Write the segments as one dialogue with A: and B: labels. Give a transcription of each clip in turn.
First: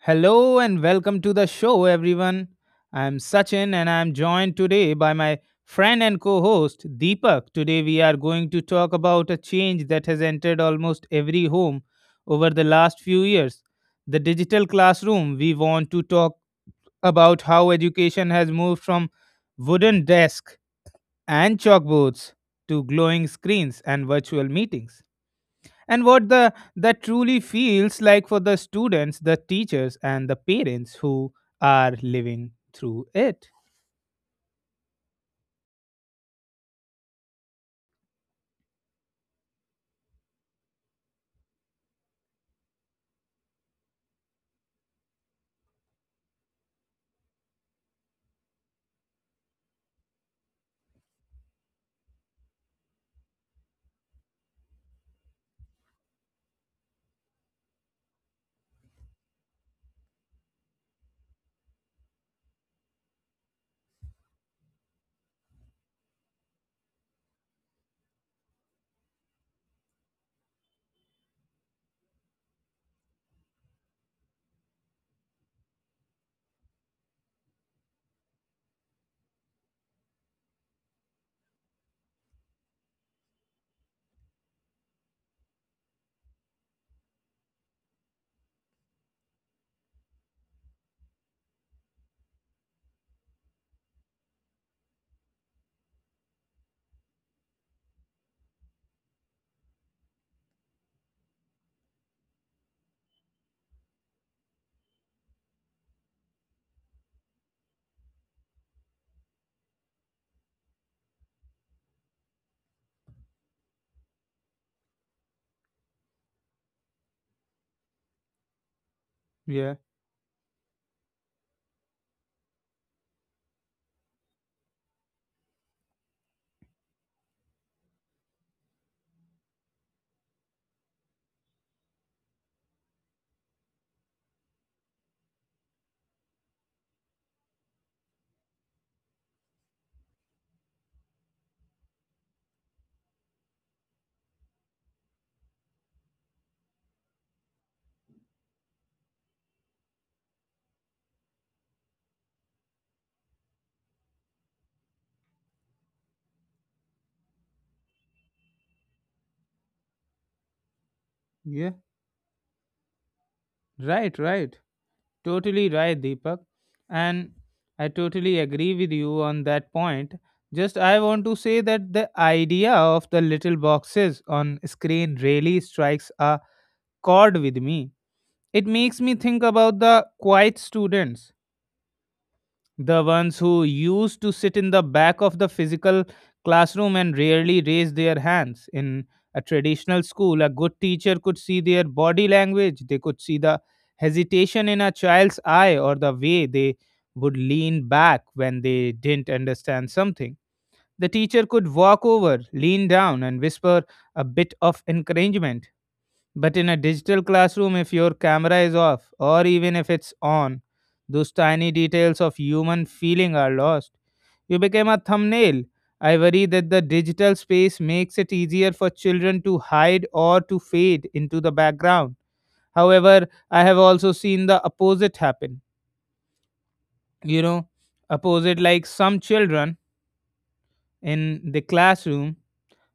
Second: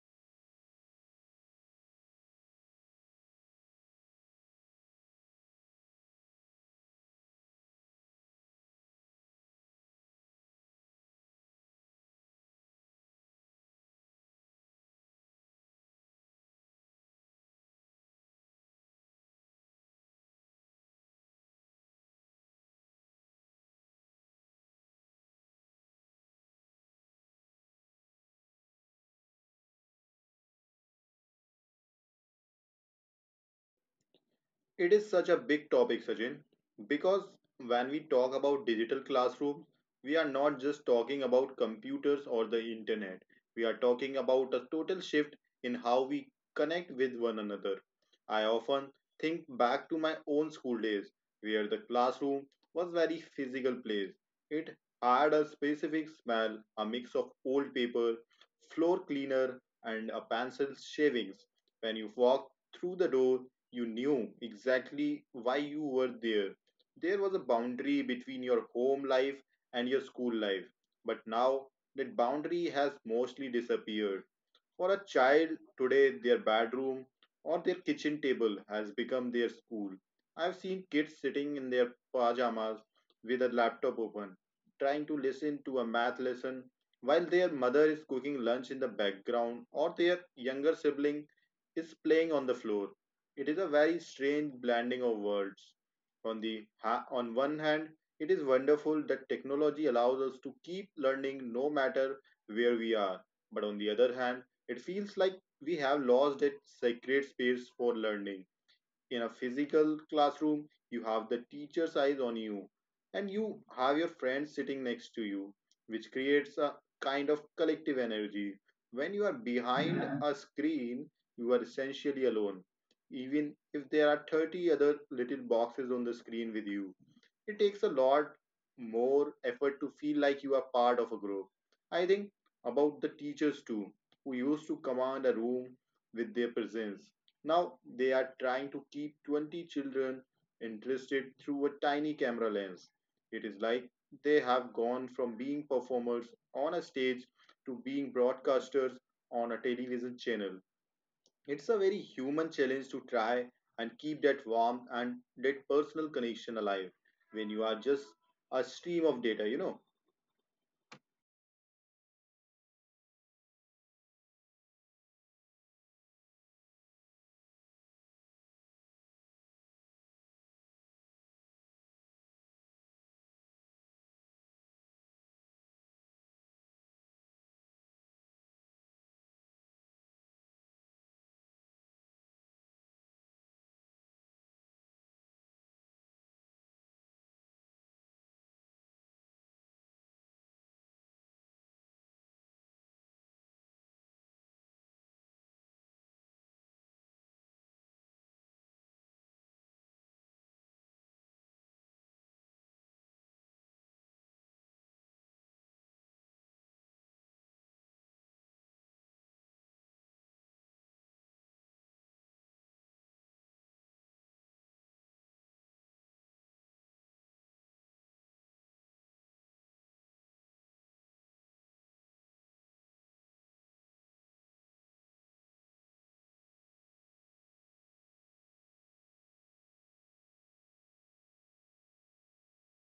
A: Hello and welcome to the show, everyone. I'm Sachin and I'm joined today by my friend and co host Deepak. Today, we are going to talk about a change that has entered almost every home over the last few years, the digital classroom. We want to talk about how education has moved from wooden desks and chalkboards to glowing screens and virtual meetings and what the that truly feels like for the students, the teachers, and the parents who are living through it.
B: It is such a big topic, Sachin, because when we talk about digital classrooms, we are not just talking about computers or the internet. We are talking about a total shift in how we connect with one another. I often think back to my own school days, where the classroom was very physical place. It had a specific smell, a mix of old paper, floor cleaner, and a pencil shavings. When you walked through the door, you knew exactly why you were there. There was a boundary between your home life and your school life, but now that boundary has mostly disappeared. For a child today, their bedroom or their kitchen table has become their school. I've seen kids sitting in their pajamas with a laptop open, trying to listen to a math lesson while their mother is cooking lunch in the background or their younger sibling is playing on the floor. It is a very strange blending of worlds. On one hand, it is wonderful that technology allows us to keep learning no matter where we are. But on the other hand, it feels like we have lost that sacred space for learning. In a physical classroom, you have the teacher's eyes on you, and you have your friends sitting next to you, which creates a kind of collective energy. When you are
A: Yeah,
B: behind a screen, you are essentially alone, even if there are 30 other little boxes on the screen with you it takes a lot more effort to feel like you are part of a group. I think about the teachers too, who used to command a room with their presence. Now they are trying to keep 20 children interested through a tiny camera lens. It is like they have gone from being performers on a stage to being broadcasters on a television channel. It's a very human challenge to try and keep that warmth and that personal connection alive when you are just a stream of data, you know.
A: yeah, right, right, totally right, Deepak. And I totally agree with you on that point. Just I want to say that the idea of the little boxes on screen really strikes a chord with me. It makes me think about the quiet students. The ones who used to sit in the back of the physical classroom and rarely raised their hands. In a traditional school, a good teacher could see their body language, they could see the hesitation in a child's eye or the way they would lean back when they didn't understand something. The teacher could walk over, lean down, and whisper a bit of encouragement. But in a digital classroom, if your camera is off or even if it's on, those tiny details of human feeling are lost. You became a thumbnail. I worry that the digital space makes it easier for children to hide or to fade into the background. However, I have also seen the opposite happen. You know, opposite, like some children in the classroom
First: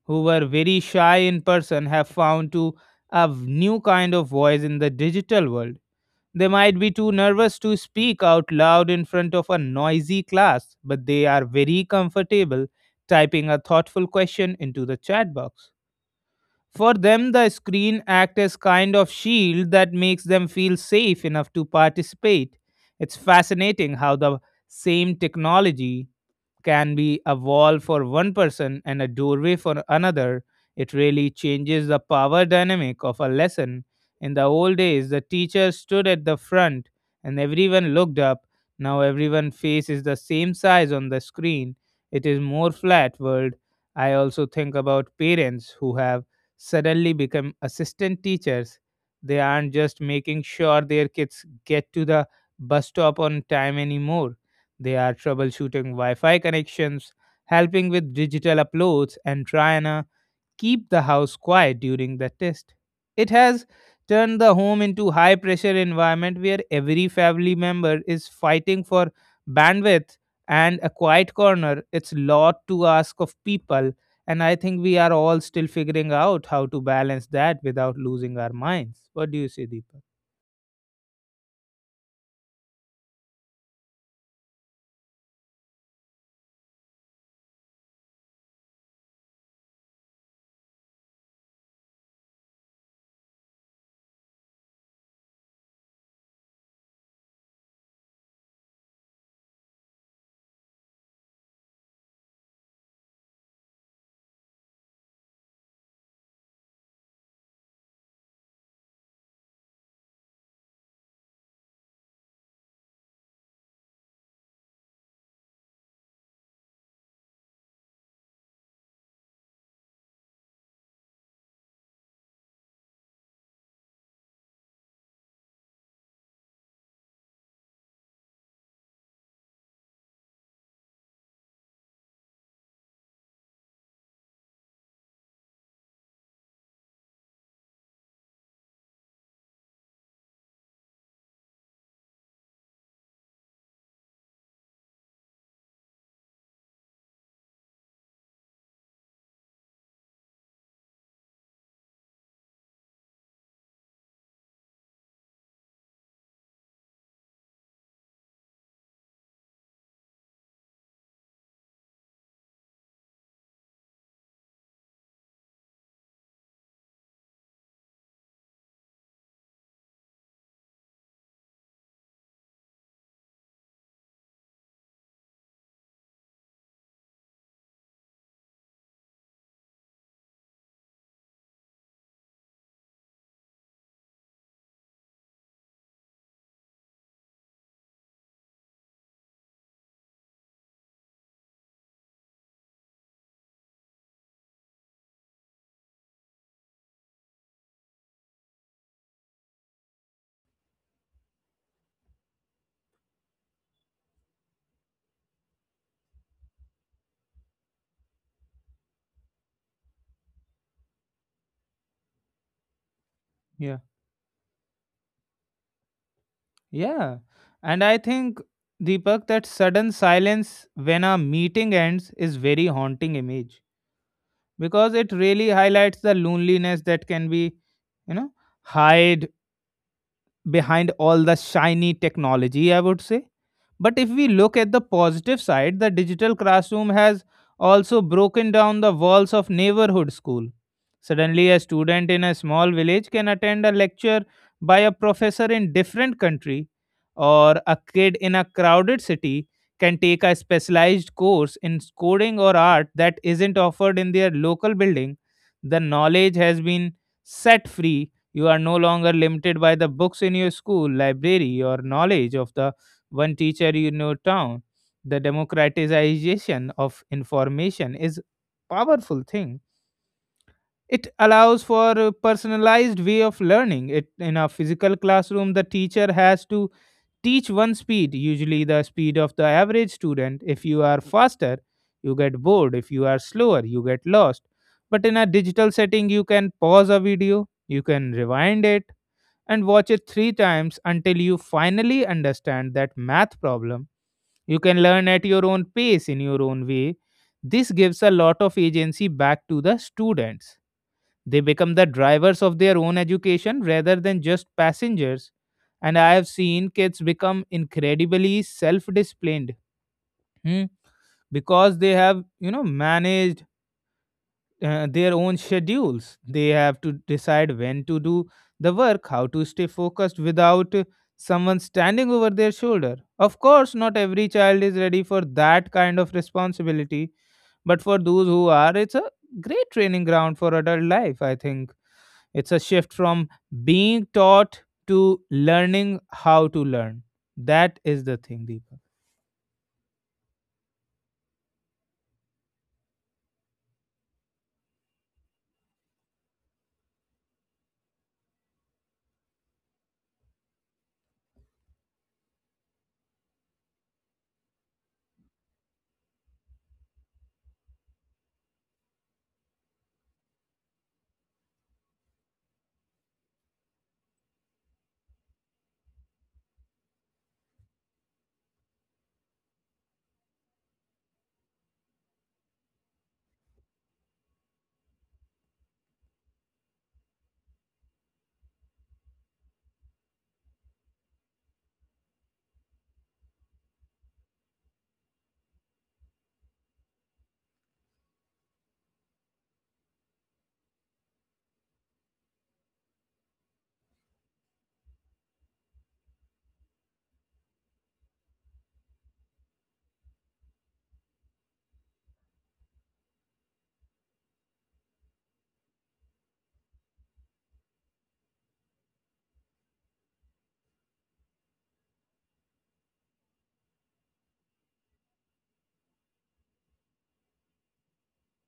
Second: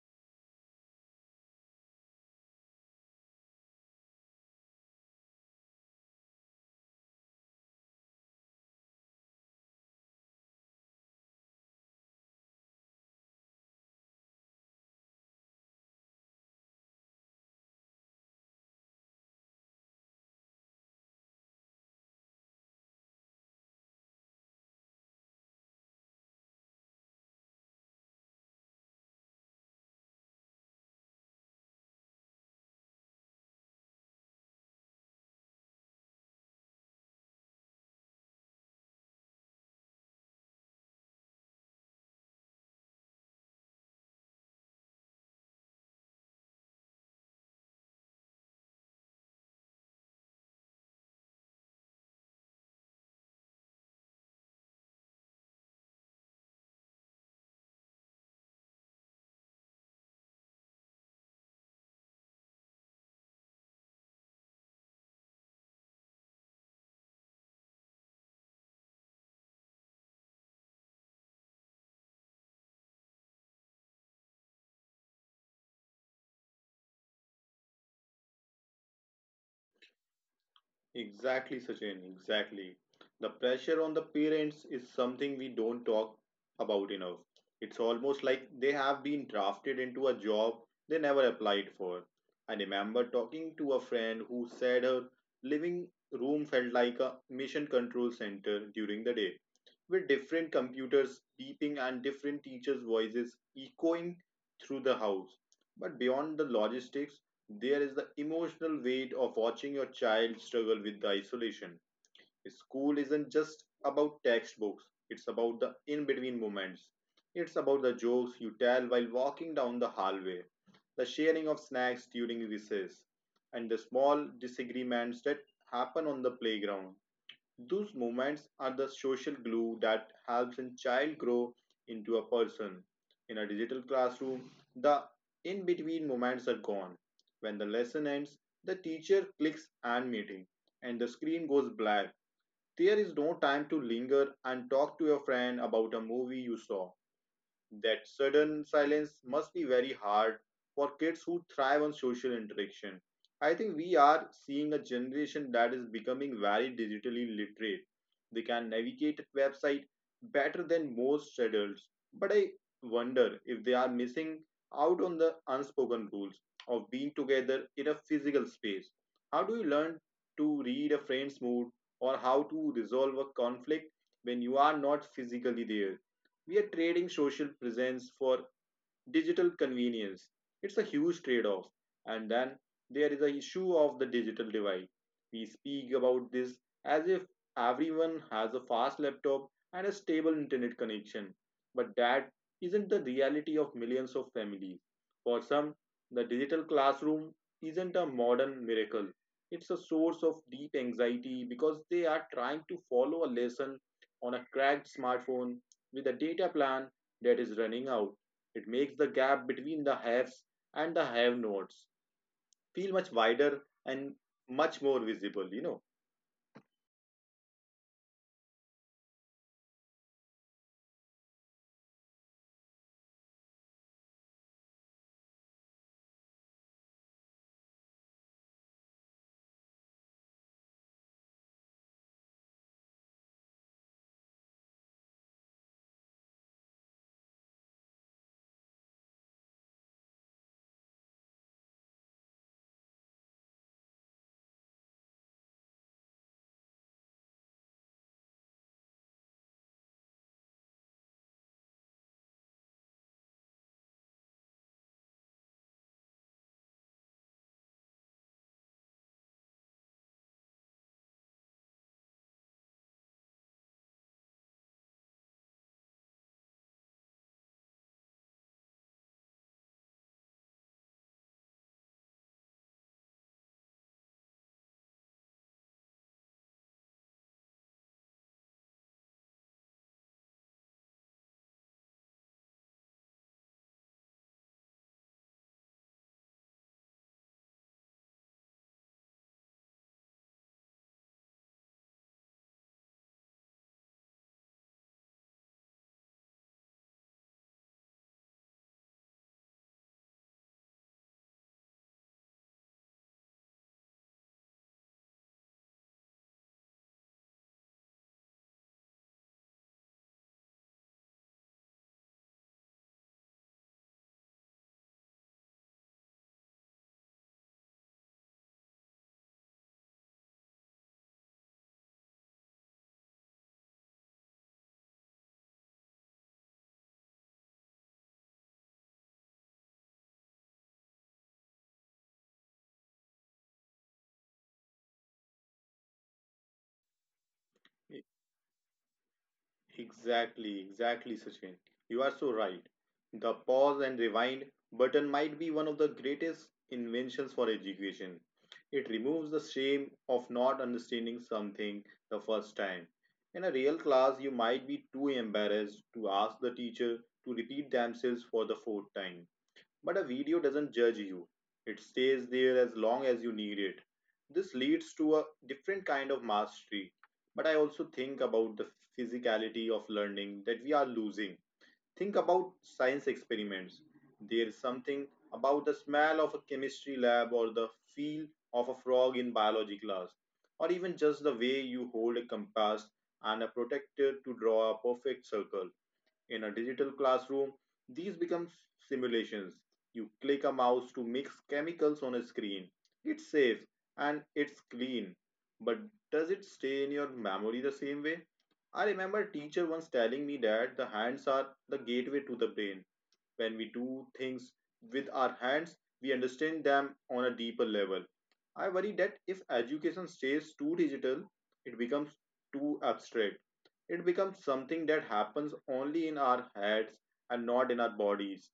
A: who were very shy in person have found to a new kind of voice in the digital world. They might be too nervous to speak out loud in front of a noisy class, but they are very comfortable typing a thoughtful question into the chat box. For them, the screen acts as kind of shield that makes them feel safe enough to participate. It's fascinating how the same technology can be a wall for one person and a doorway for another. It really changes the power dynamic of a lesson. In the old days, the teacher stood at the front and everyone looked up. Now everyone's face is the same size on the screen. It is more flat world. I also think about parents who have suddenly become assistant teachers. They aren't just making sure their kids get to the bus stop on time anymore. They are troubleshooting Wi Fi connections, helping with digital uploads, and trying to keep the house quiet during the test. It has turned the home into high pressure environment where every family member is fighting for bandwidth and a quiet corner. It's lot to ask of people, and I think we are all still figuring out how to balance that without losing our minds. What do you say, Deepak?
B: Exactly, Sachin, exactly. The pressure on the parents is something we don't talk about enough. It's almost like they have been drafted into a job they never applied for. I remember talking to a friend who said her living room felt like a mission control center during the day with different computers beeping and different teachers' voices echoing through the house. But beyond the logistics, there is the emotional weight of watching your child struggle with the isolation. School isn't just about textbooks, it's about the in between moments. It's about the jokes you tell while walking down the hallway, the sharing of snacks during recess, and the small disagreements that happen on the playground. Those moments are the social glue that helps a child grow into a person. In a digital classroom, the in between moments are gone. When the lesson ends, the teacher clicks end meeting and the screen goes black. There is no time to linger and talk to your friend about a movie you saw. That sudden silence must be very hard for kids who thrive on social interaction. I think we are seeing a generation that is becoming very digitally literate. They can navigate a website better than most adults, but I wonder if they are missing out on the unspoken rules of being together in a physical space. How do you learn to read a friend's mood or how to resolve a conflict when you are not physically there? We are trading social presence for digital convenience. It's a huge trade off. And then there is the issue of the digital divide. We speak about this as if everyone has a fast laptop and a stable internet connection. But that isn't the reality of millions of families. For some, the digital classroom isn't a modern miracle. It's a source of deep anxiety because they are trying to follow a lesson on a cracked smartphone with a data plan that is running out. It makes the gap between the haves and the have nots feel much wider
A: Yeah.
B: and much more visible, you know.
A: Yeah. And I think, Deepak, that sudden silence when a meeting ends is very haunting image, because it really highlights the loneliness that can be, you know, hide behind all the shiny technology, I would say. But if we look at the positive side, the digital classroom has also broken down the walls of neighborhood school. Suddenly, a student in a small village can attend a lecture by a professor in different country, or a kid in a crowded city can take a specialized course in coding or art that isn't offered in their local building. The knowledge has been set free. You are no longer limited by the books in your school library or knowledge of the one teacher in your town. The democratization of information is powerful thing. It allows for a personalized way of learning. It in a physical classroom, the teacher has to teach one speed, usually the speed of the average student. If you are faster, you get bored. If you are slower, you get lost. But in a digital setting, you can pause a video, you can rewind it, and watch it three times until you finally understand that math problem. You can learn at your own pace in your own way. This gives a lot of agency back to the students. They become the drivers of their own education rather than just passengers. And I have seen kids become incredibly self disciplined. Hmm because they have, you know, managed their own schedules. They have to decide when to do the work, how to stay focused without someone standing over their shoulder. Of course, not every child is ready for that kind of responsibility, but for those who are, it's a great training ground for adult life, I think. It's a shift from being taught to learning how to learn. That
B: E-
A: is the thing, Deepak.
B: Exactly, exactly, Sachin. You are so right. The pause and rewind button might be one of the greatest inventions for education. It removes the shame of not understanding something the first time. In a real class, you might be too embarrassed to ask the teacher to repeat themselves for the fourth time. But a video doesn't judge you, it stays there as long as you need it. This leads to a different kind of mastery. But I also think about the physicality of learning that we are losing. Think about science experiments. There's something about the smell of a chemistry lab or the feel of a frog in biology class, or even just the way you hold a compass and a protector to draw a perfect circle in a digital classroom, these become simulations. You click a mouse to mix chemicals on a screen. It's safe and it's clean. But does it stay in your memory the same way? I remember a teacher once telling me that the hands are the gateway to the brain. When we do things with our hands, we understand them on a deeper level. I worry that if education stays too digital, it becomes too abstract. It becomes something that happens only in our heads and not in our bodies.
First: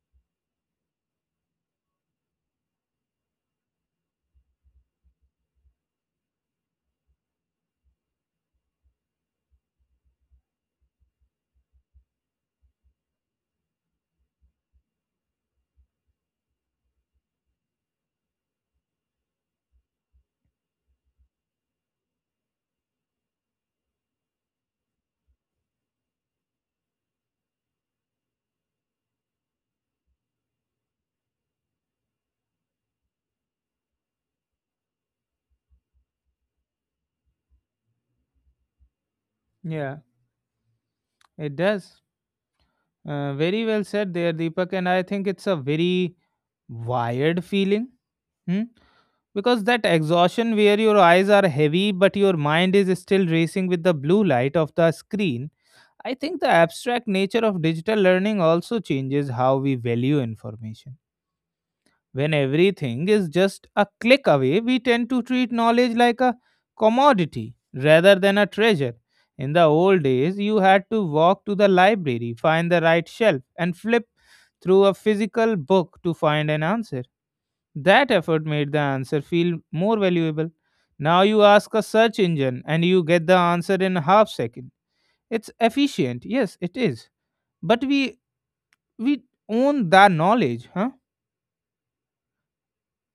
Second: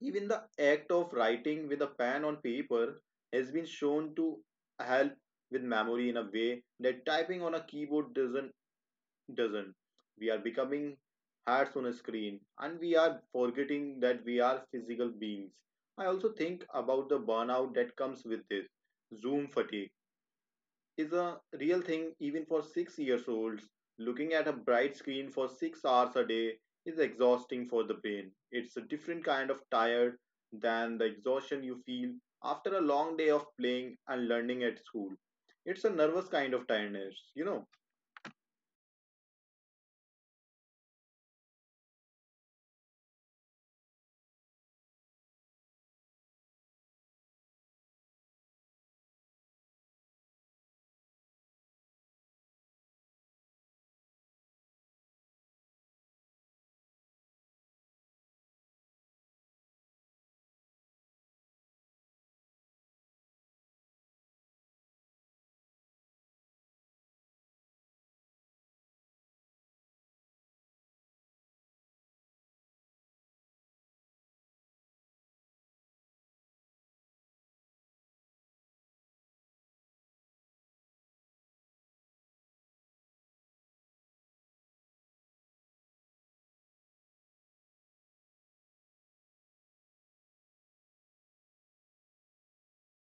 B: Even the act of writing with a pen on paper has been shown to help with memory in a way that typing on a keyboard doesn't. We are becoming heads on a screen and we are forgetting that we are physical beings. I also think about the burnout that comes with this Zoom fatigue is a real thing even for 6 years olds. Looking at a bright screen for 6 hours a day is exhausting for the brain. It's a different kind of tired than the exhaustion you feel after a long day of playing and learning at school. It's a nervous kind of tiredness, you know.
A: Yeah, it does. Very well said there, Deepak. And I think it's a very wired feeling, hmm? Because that exhaustion where your eyes are heavy but your mind is still racing with the blue light of the screen. I think the abstract nature of digital learning also changes how we value information. When everything is just a click away, we tend to treat knowledge like a commodity rather than a treasure. In the old days, you had to walk to the library, find the right shelf, and flip through a physical book to find an answer. That effort made the answer feel more valuable. Now you ask a search engine and you get the answer in a half second. It's efficient, yes, it is. But we own that knowledge, huh?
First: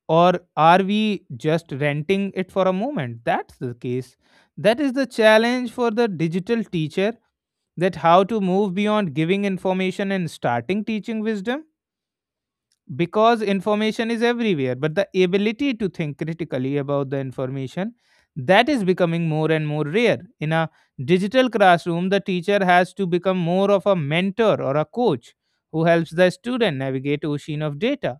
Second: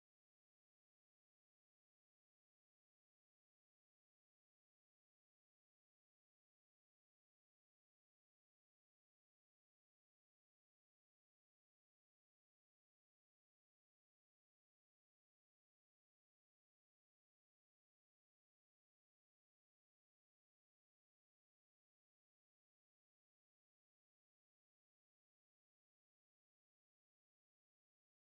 A: Or are we just renting it for a moment? That's the case. That is the challenge for the digital teacher, that how to move beyond giving information and starting teaching wisdom, because information is everywhere but the ability to think critically about the information, that is becoming more and more rare. In a digital classroom, the teacher has to become more of a mentor or a coach who helps the student navigate ocean of data.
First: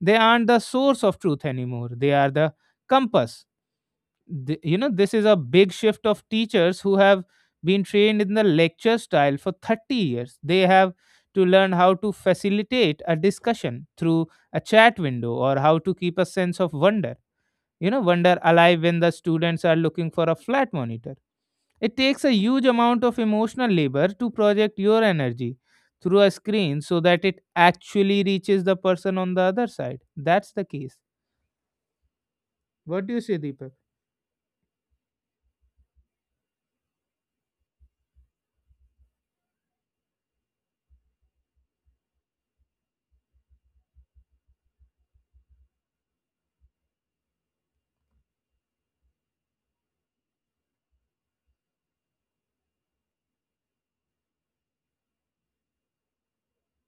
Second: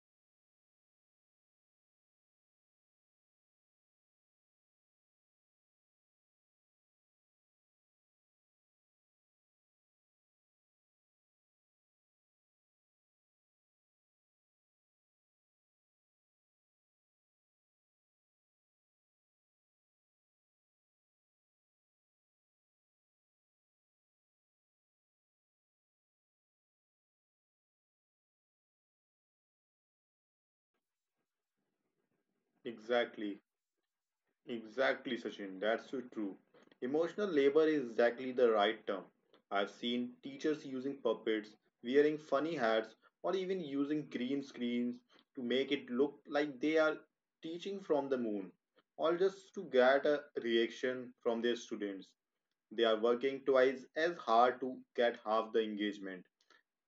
A: They aren't the source of truth anymore, they are the compass. You know, this is a big shift of teachers who have been trained in the lecture style for 30 years. They have to learn how to facilitate a discussion through a chat window, or how to keep a sense of wonder you know wonder alive when the students are looking for a flat monitor. It takes a huge amount of emotional labor to project your energy through a screen so that it actually reaches the person on the other side. That's the case. What do you say,
B: Exactly.
A: Deepak?
B: Exactly, Sachin. That's so true. Emotional labor is exactly the right term. I've seen teachers using puppets, wearing funny hats, or even using green screens to make it look like they are teaching from the moon, all just to get a reaction from their students. They are working twice as hard to get half the engagement.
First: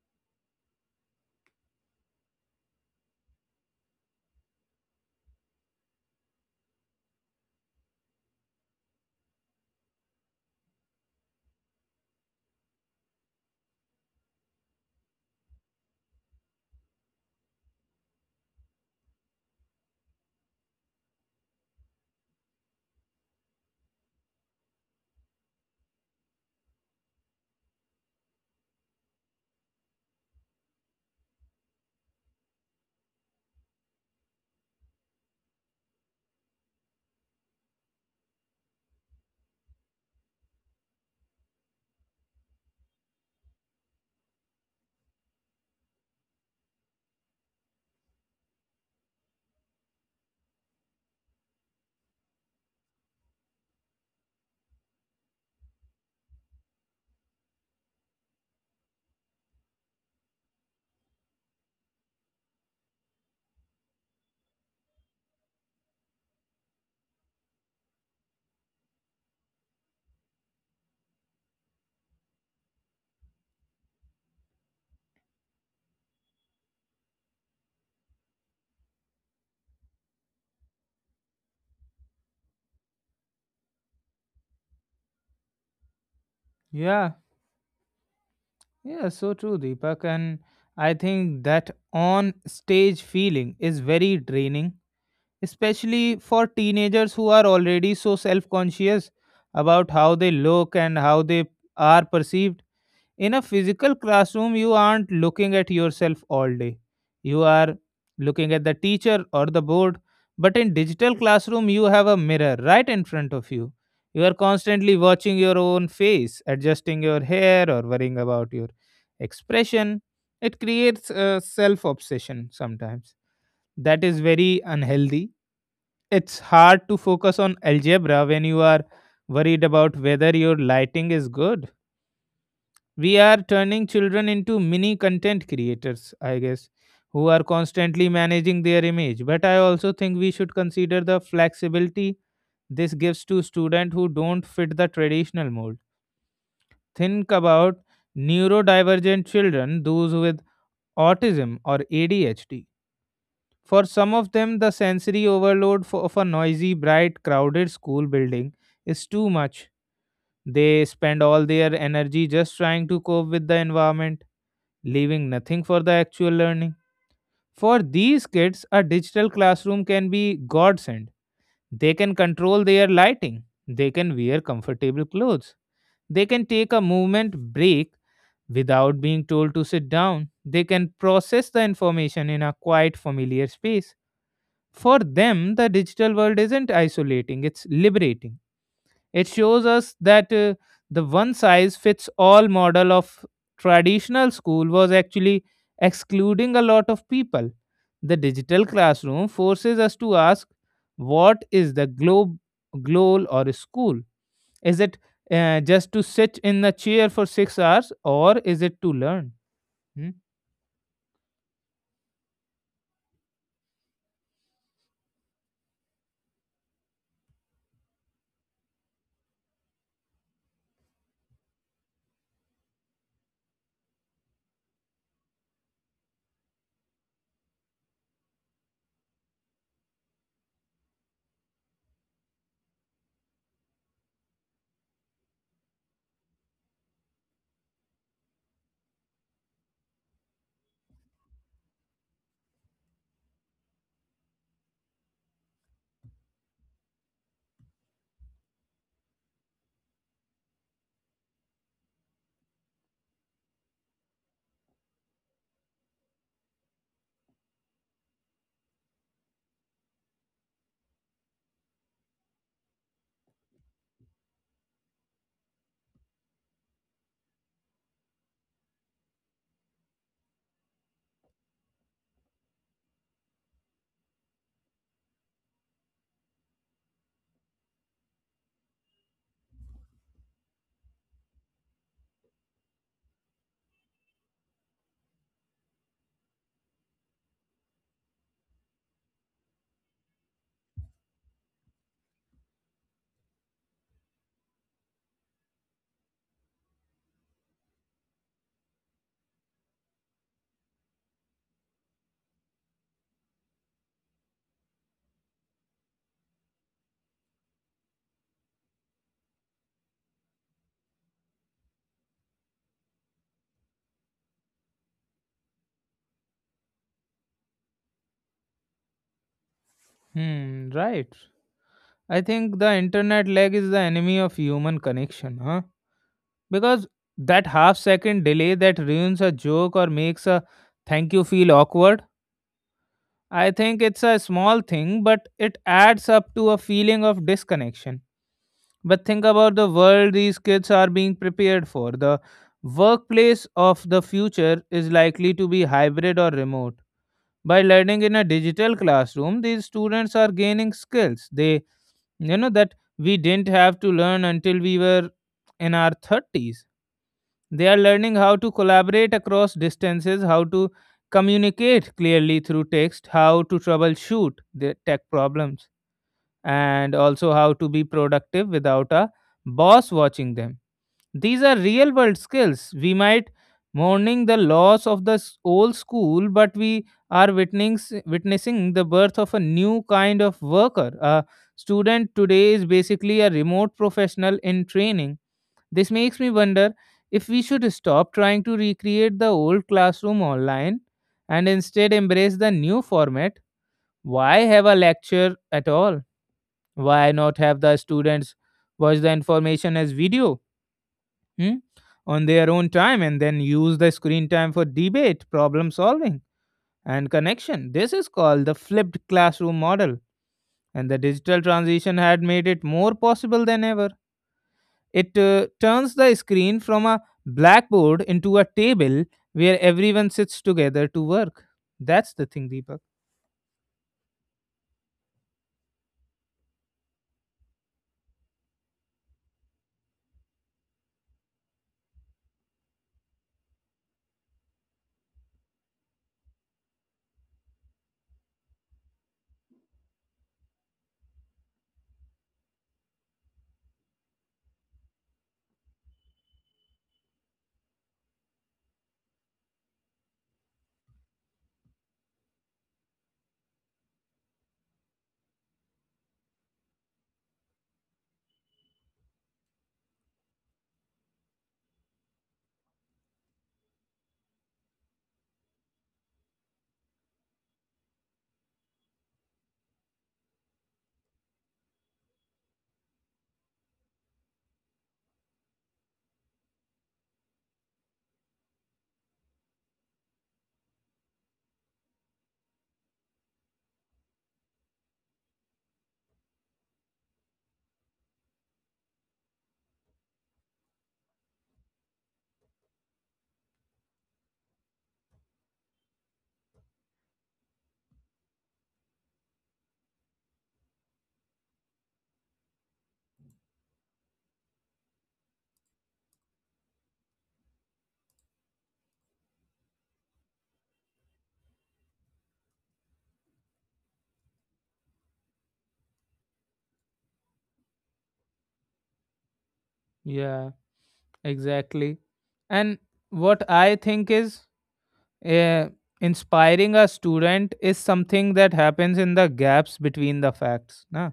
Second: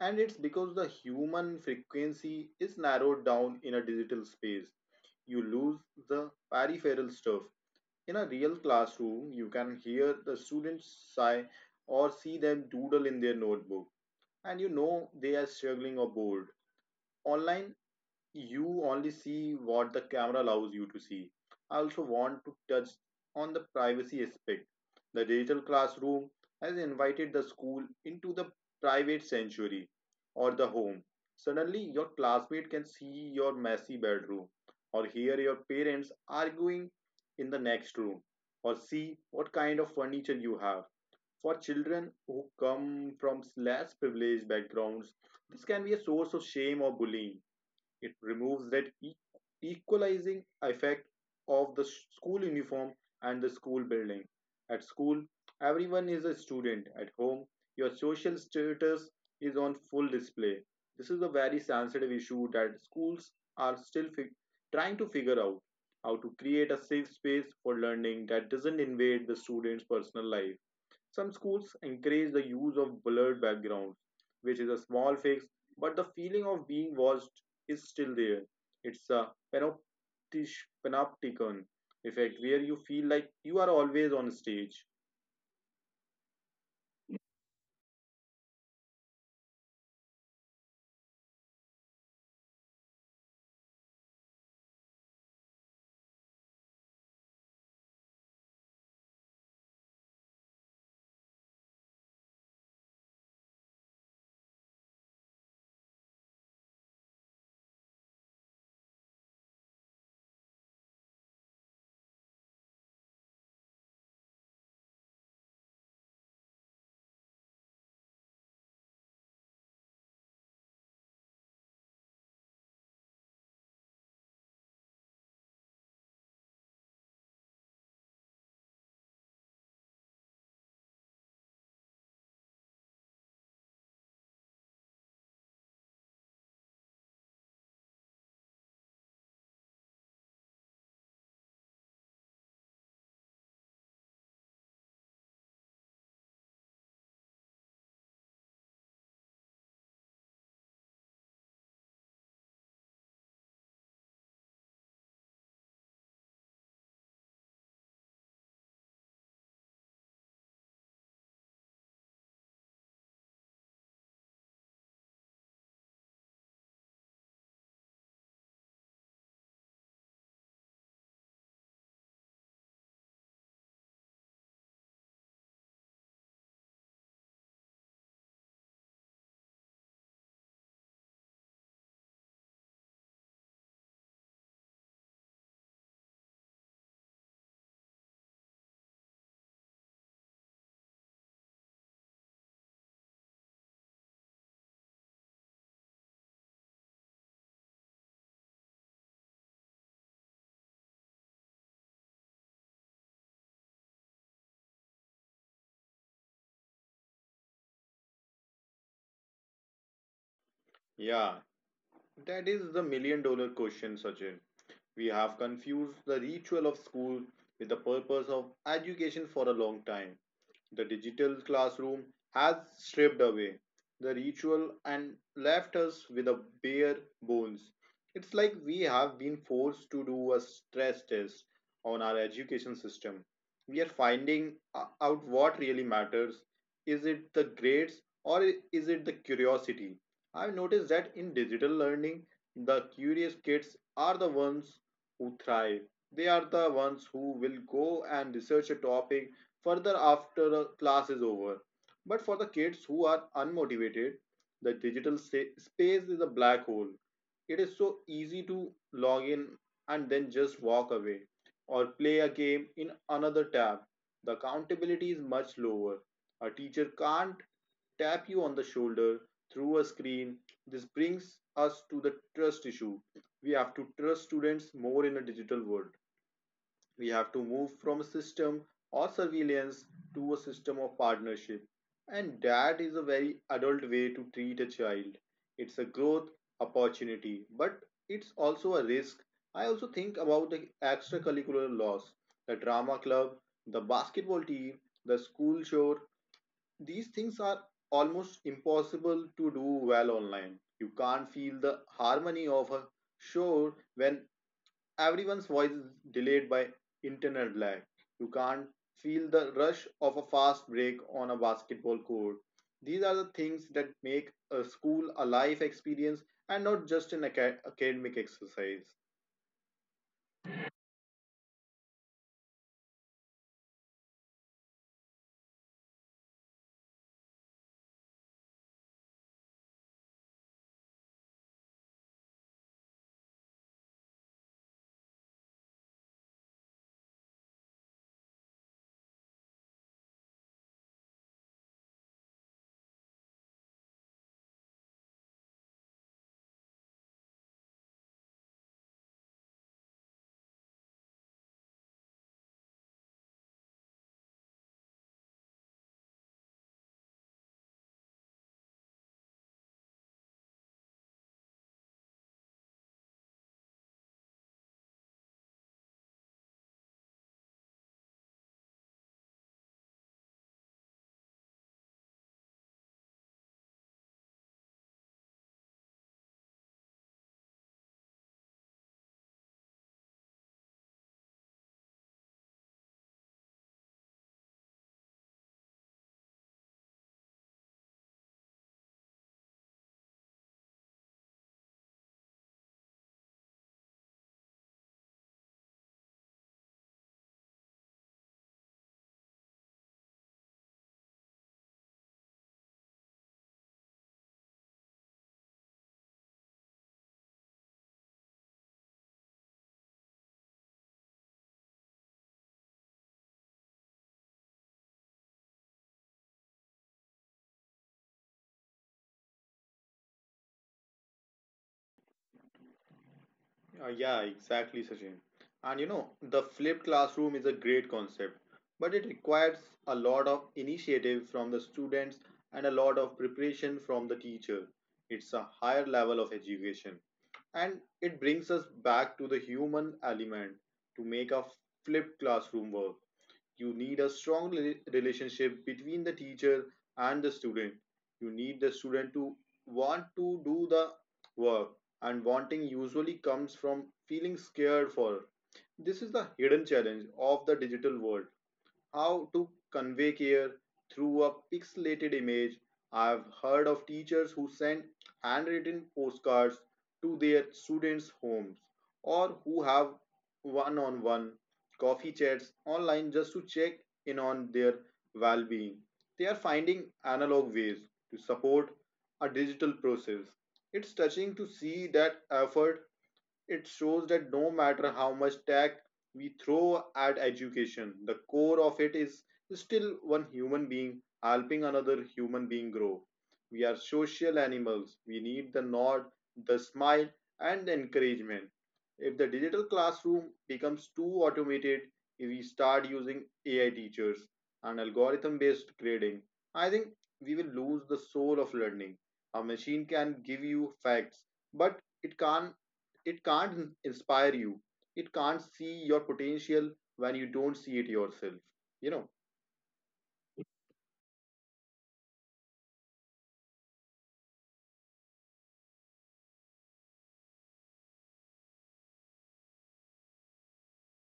B: And it's because the human frequency is narrowed down in a digital space you lose the peripheral stuff in a real classroom, you can hear the students sigh or see them doodle in their notebook, and you know they are struggling or bored. Online, you only see what the camera allows you to see. I also want to touch on the privacy aspect. The digital classroom has invited the school into the private sanctuary or the home. Suddenly, your classmate can see your messy bedroom or hear your parents arguing in the next room or see what kind of furniture you have. For children who come from less privileged backgrounds, this can be a source of shame or bullying it removes that equalizing effect of the school uniform and the school building. At school, everyone is a student. At home, your social status is on full display. This is a very sensitive issue that schools are still trying to figure out how to create a safe space for learning that doesn't invade the student's personal life. Some schools encourage the use of blurred backgrounds, which is a small fix, but the feeling of being watched is still there. It's a panoptish, panopticon effect where you feel like you are always on stage.
A: Yeah. Yeah, so true, Deepak. And I think that on stage feeling is very draining, especially for teenagers who are already so self conscious about how they look and how they are perceived. In a physical classroom, you aren't looking at yourself all day. You are looking at the teacher or the board, but in digital classroom you have a mirror right in front of you. You are constantly watching your own face, adjusting your hair, or worrying about your expression. It creates a self obsession sometimes that is very unhealthy. It's hard to focus on algebra when you are worried about whether your lighting is good. We are turning children into mini content creators, I guess, who are constantly managing their image. But I also think we should consider the flexibility this gives to students who don't fit the traditional mold. Think about neurodivergent children, those with autism or ADHD. For some of them, the sensory overload of a noisy, bright, crowded school building is too much. They spend all their energy just trying to cope with the environment, leaving nothing for the actual learning. For these kids, a digital classroom can be godsend. They can control their lighting, they can wear comfortable clothes, they can take a movement break without being told to sit down, they can process the information in a quiet, familiar space. For them, the digital world isn't isolating, it's liberating. It shows us that the one size fits all model of traditional school was actually excluding a lot of people. The digital classroom forces us to ask, what is the goal or school? Is it just to sit in a chair for 6 hours, or is it to learn? Hmm?
B: Yeah, that is the million dollar question, Sachin. We have confused the ritual of school with the purpose of education for a long time. The digital classroom has stripped away the ritual and left us with a bare bones. It's like we have been forced to do a stress test on our education system. We are finding out what really matters. Is it the grades or is it the curiosity? I've noticed that in digital learning, the curious kids are the ones who thrive. They are the ones who will go and research a topic further after the class is over. But for the kids who are unmotivated, the digital space is a black hole. It is so easy to log in and then just walk away or play a game in another tab. The accountability is much lower. A teacher can't tap you on the shoulder through a screen. This brings us to the trust issue. We have to trust students more in a digital world. We have to move from a system or surveillance to a system of partnership. And that is a very adult way to treat a child. It's a growth opportunity, but it's also a risk. I also think about the extracurricular laws, the drama club, the basketball team, the school chore. These things are almost impossible to do well online. You can't feel the harmony of a show when everyone's voice is delayed by internal lag. You can't feel the rush of a fast break on a basketball court. These are the things that make a school a life experience and not just an academic exercise.
A: Hmm, right. I think the internet lag is the enemy of human connection, huh? Because that half second delay that ruins a joke or makes a thank you feel awkward, I think it's a small thing but it adds up to a feeling of disconnection. But think about the world these kids are being prepared for. The workplace of the future is likely to be hybrid or remote. By learning in a digital classroom, these students are gaining skills they you know that we didn't have to learn until we were in our 30s. They are learning how to collaborate across distances, how to communicate clearly through text, how to troubleshoot the tech problems, and also how to be productive without a boss watching them. These are real world skills. We might mourning the loss of the old school, but we are witnessing, the birth of a new kind of worker. A student today is basically a remote professional in training. This makes me wonder if we should stop trying to recreate the old classroom online and instead embrace the new format. Why have a lecture at all? Why not have the students watch the information as video, hmm, on their own time, and then use the screen time for debate, problem solving, and connection? This is called the flipped classroom model, and the digital transition had made it more possible than ever. It turns the screen from a blackboard into a table where everyone sits together to work. That's the thing, Deepak.
B: Yeah, exactly, Sachin. And you know, the flipped classroom is a great concept, but it requires a lot of initiative from the students and a lot of preparation from the teacher. It's a higher level of education. And it brings us back to the human element to make a flipped classroom work. You need a strong relationship between the teacher and the student. You need the student to want to do the work, and wanting usually comes from feeling scared for. This is the hidden challenge of the digital world: how to convey care through a pixelated image. I've heard of teachers who send handwritten postcards to their students' homes, or who have one on one coffee chats online just to check in on their well being. They are finding analog ways to support a digital process. It's touching to see that effort. It shows that no matter how much tech we throw at education, the core of it is still one human being helping another human being grow. We are social animals. We need the nod, the smile, and the encouragement. If the digital classroom becomes too automated, if we start using AI teachers and algorithm based grading, I think we will lose the soul of learning. A machine can give you facts, but it can't inspire you, it can't see your potential when you don't see it yourself, you know.
A: Yeah, exactly. And what I think is uh, inspiring a student is something that happens in the gaps between the facts. Na?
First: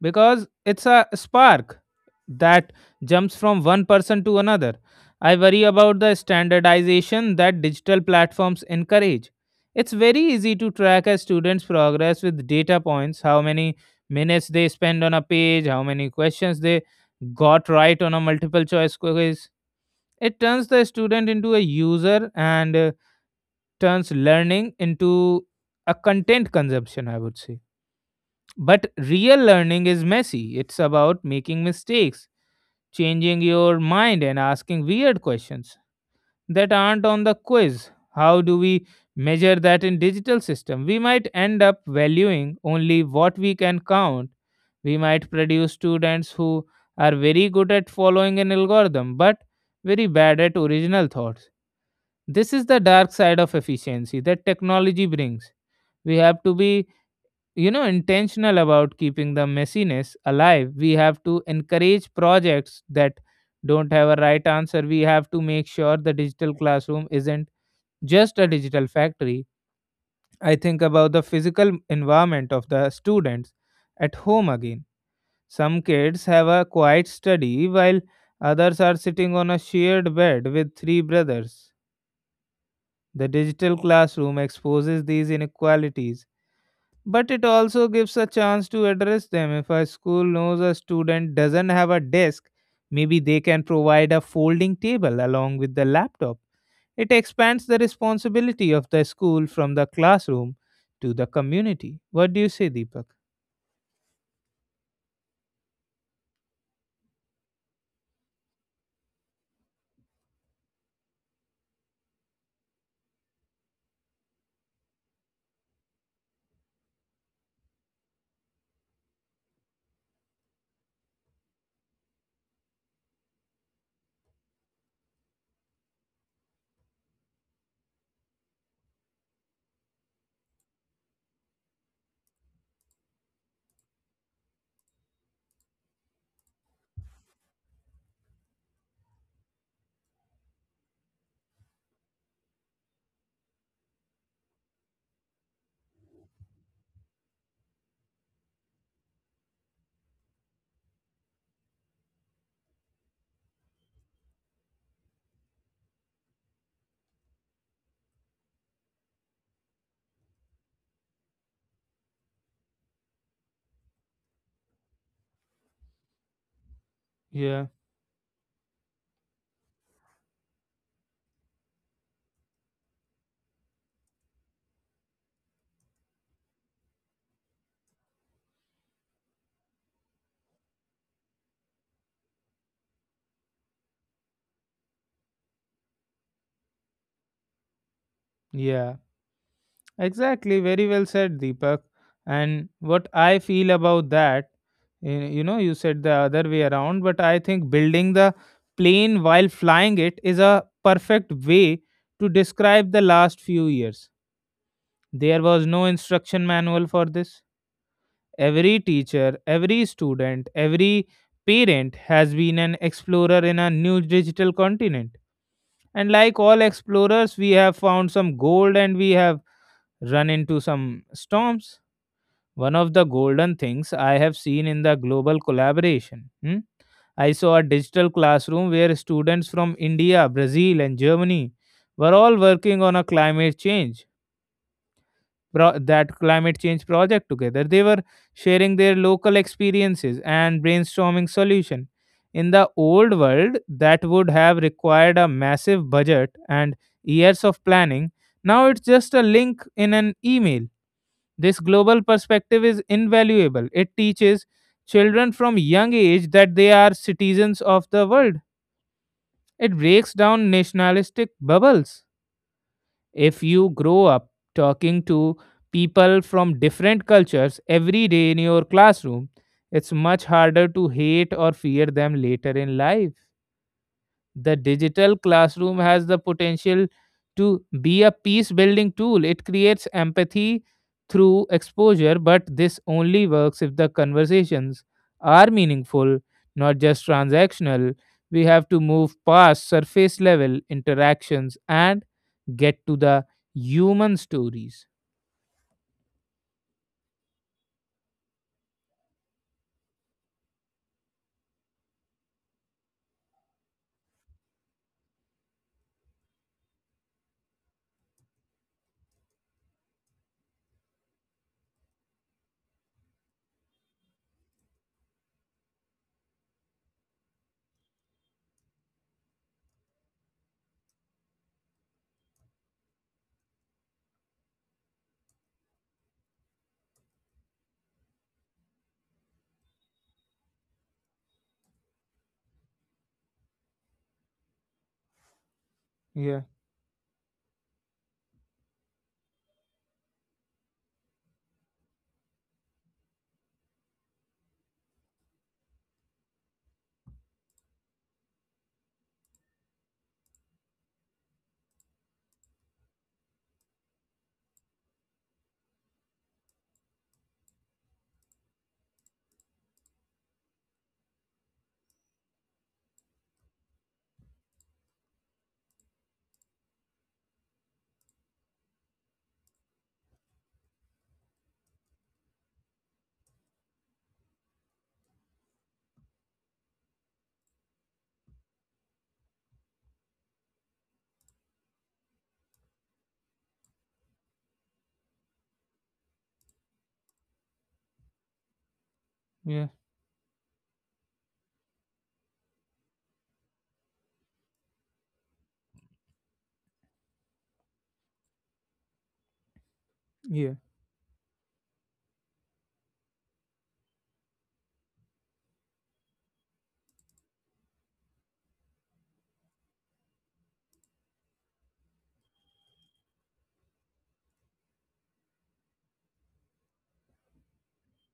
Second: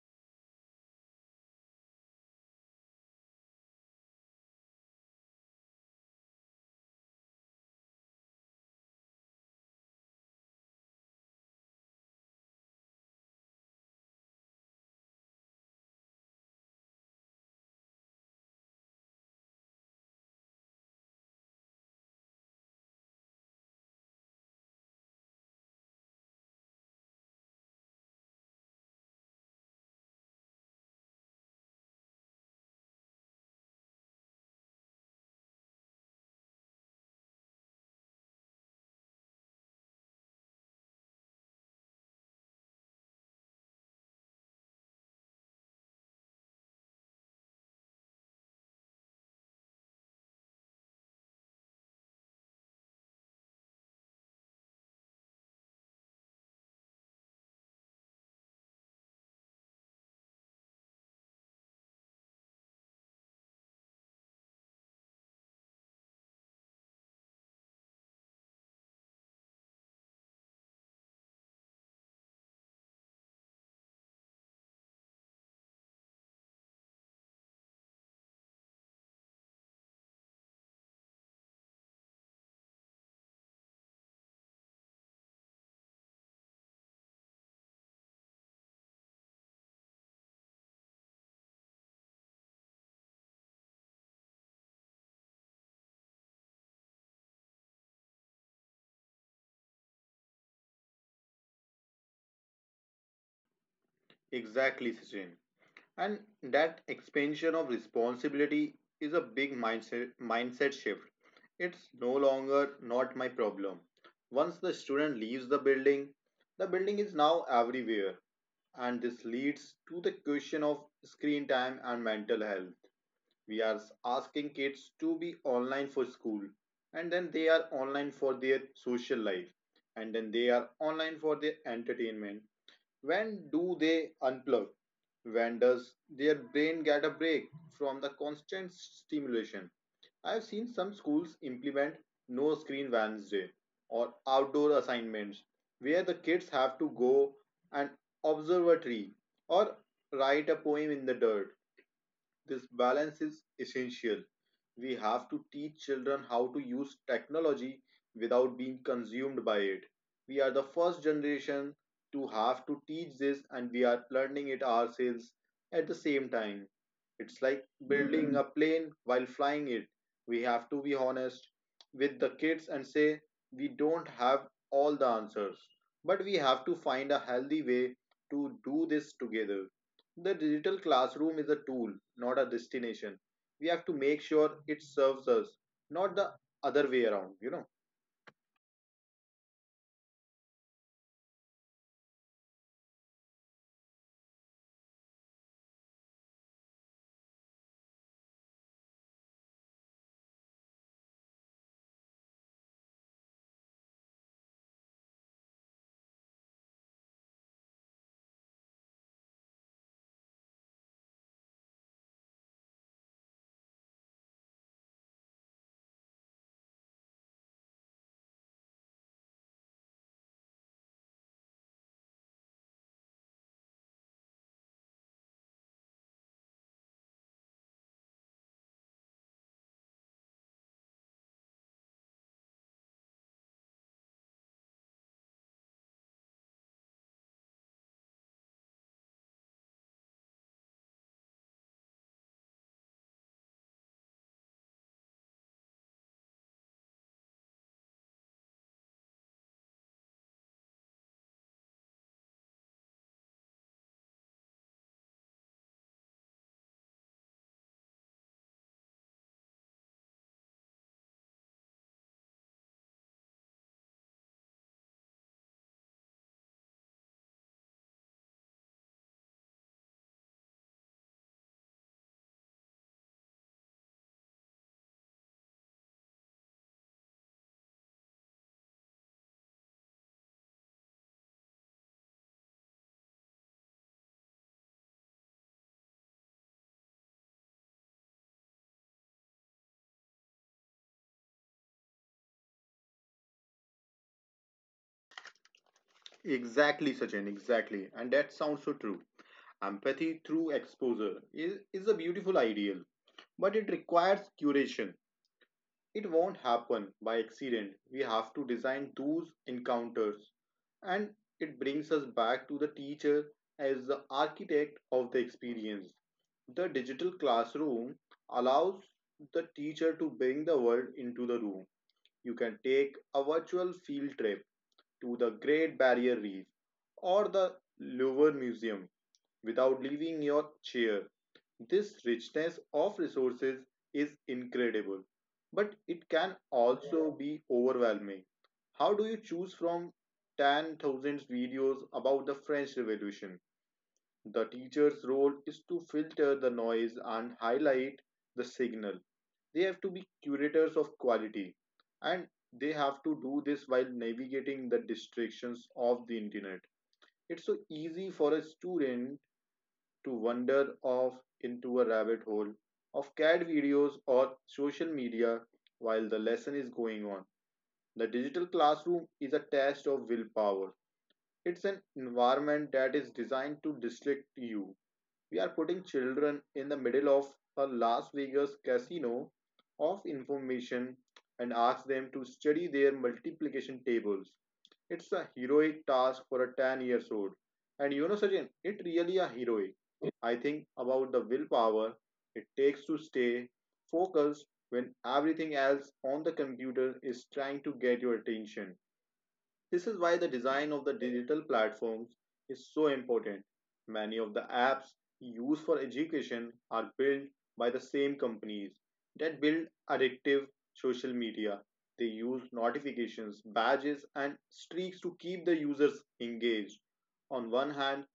A: Because it's a spark that jumps from one person to another. I worry about the standardization that digital platforms encourage. It's very easy to track a student's progress with data points: how many minutes they spend on a page, how many questions they got right on a multiple choice quiz. It turns the student into a user, and turns learning into a content consumption, I would say. But real learning is messy. It's about making mistakes, changing your mind, and asking weird questions that aren't on the quiz. How do we measure that in digital system? We might end up valuing only what we can count. We might produce students who are very good at following an algorithm but very bad at original thoughts. This is the dark side of efficiency that technology brings. We have to be intentional about keeping the messiness alive. We have to encourage projects that don't have a right answer. We have to make sure the digital classroom isn't just a digital factory. I think about the physical environment of the students at home again. Some kids have a quiet study, while others are sitting on a shared bed with three brothers. The digital classroom exposes these inequalities. But it also gives a chance to address them. If a school knows a student doesn't have a desk, maybe they can provide a folding table along with the laptop. It expands the responsibility of the school from the classroom to the community. What do you say, Deepak?
B: Exactly, Sachin. And that expansion of responsibility is a big mindset shift. It's no longer not my problem once the student leaves the building. The building is now everywhere. And this leads to the question of screen time and mental health. We are asking kids to be online for school, and then they are online for their social life, and then they are online for their entertainment. When do they unplug? When does their brain get a break from the constant stimulation? I have seen some schools implement no screen Wednesday or outdoor assignments where the kids have to go and observe a tree or write a poem in the dirt. This balance is essential. We have to teach children how to use technology without being consumed by it. We are the first generation to have to teach this, and we are learning it ourselves at the same time. It's like
A: Yeah,
B: building a plane while flying it. We have to be honest with the kids and say, we don't have all the answers, but we have to find a healthy way to do this together. The digital classroom is a tool, not a destination. We have to make sure it serves us, not the other way around, you know.
A: yeah. Exactly, very well said, Deepak. And what I feel about that, you know, you said the other way around, but I think building the plane while flying it is a perfect way to describe the last few years. There was no instruction manual for this. Every teacher, every student, every parent has been an explorer in a new digital continent. And like all explorers, we have found some gold and we have run into some storms. One of the golden things I have seen in the global collaboration. Hmm? I saw a digital classroom where students from India, Brazil, and Germany were all working on a climate change that climate change project together. They were sharing their local experiences and brainstorming solution. In the old world, that would have required a massive budget and years of planning. Now it's just a link in an email. This global perspective is invaluable. It teaches children from young age that they are citizens of the world. It breaks down nationalistic bubbles. If you grow up talking to people from different cultures every day in your classroom, it's much harder to hate or fear them later in life. The digital classroom has the potential to be a peace building tool. It creates empathy through exposure, but this only works if the conversations are meaningful, not just transactional. We have to move past surface level interactions and get to the human stories.
B: Exactly, Sachin, exactly. And that sounds so true. Empathy through exposure is a beautiful ideal, but it requires curation. It won't happen by accident. We have to design those encounters. And it brings us back to the teacher as the architect of the experience. The digital classroom allows the teacher to bring the world into the room. You can take a virtual field trip to the Great Barrier Reef or the Louvre Museum without leaving your chair. This richness of resources is incredible, but it can
A: Yeah,
B: also be overwhelming. How do you choose from 10,000 videos about the French Revolution? The teacher's role is to filter the noise and highlight the signal. They have to be curators of quality, and they have to do this while navigating the distractions of the internet. It's so easy for a student to wander off into a rabbit hole of cat videos or social media while the lesson is going on. The digital classroom is a test of willpower. It's an environment that is designed to distract you. We are putting children in the middle of a Las Vegas casino of information and ask them to study their multiplication tables. It's a heroic task for a 10 years old. And you know, Sachin, it really a
A: yeah,
B: heroic. I think about the willpower it takes to stay focused when everything else on the computer is trying to get your attention. This is why the
A: yeah,
B: design of the digital platforms is so important. Many of the apps used for education are built by the same companies that build addictive social media. They use notifications, badges, and streaks to keep the users engaged. On one hand,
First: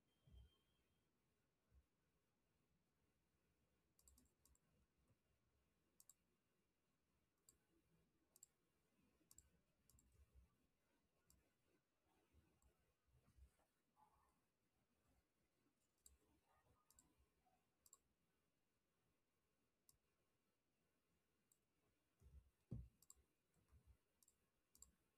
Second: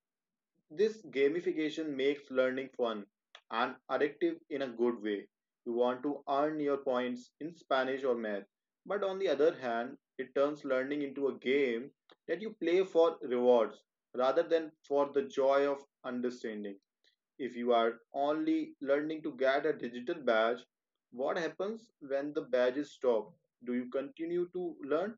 B: this gamification makes learning fun and addictive in a good way. You want to earn your points in Spanish or math. But on the other hand, it turns learning into a game that you play for rewards rather than for the joy of understanding. If you are only learning to get a digital badge, what happens when the badges stop? Do you continue to learn?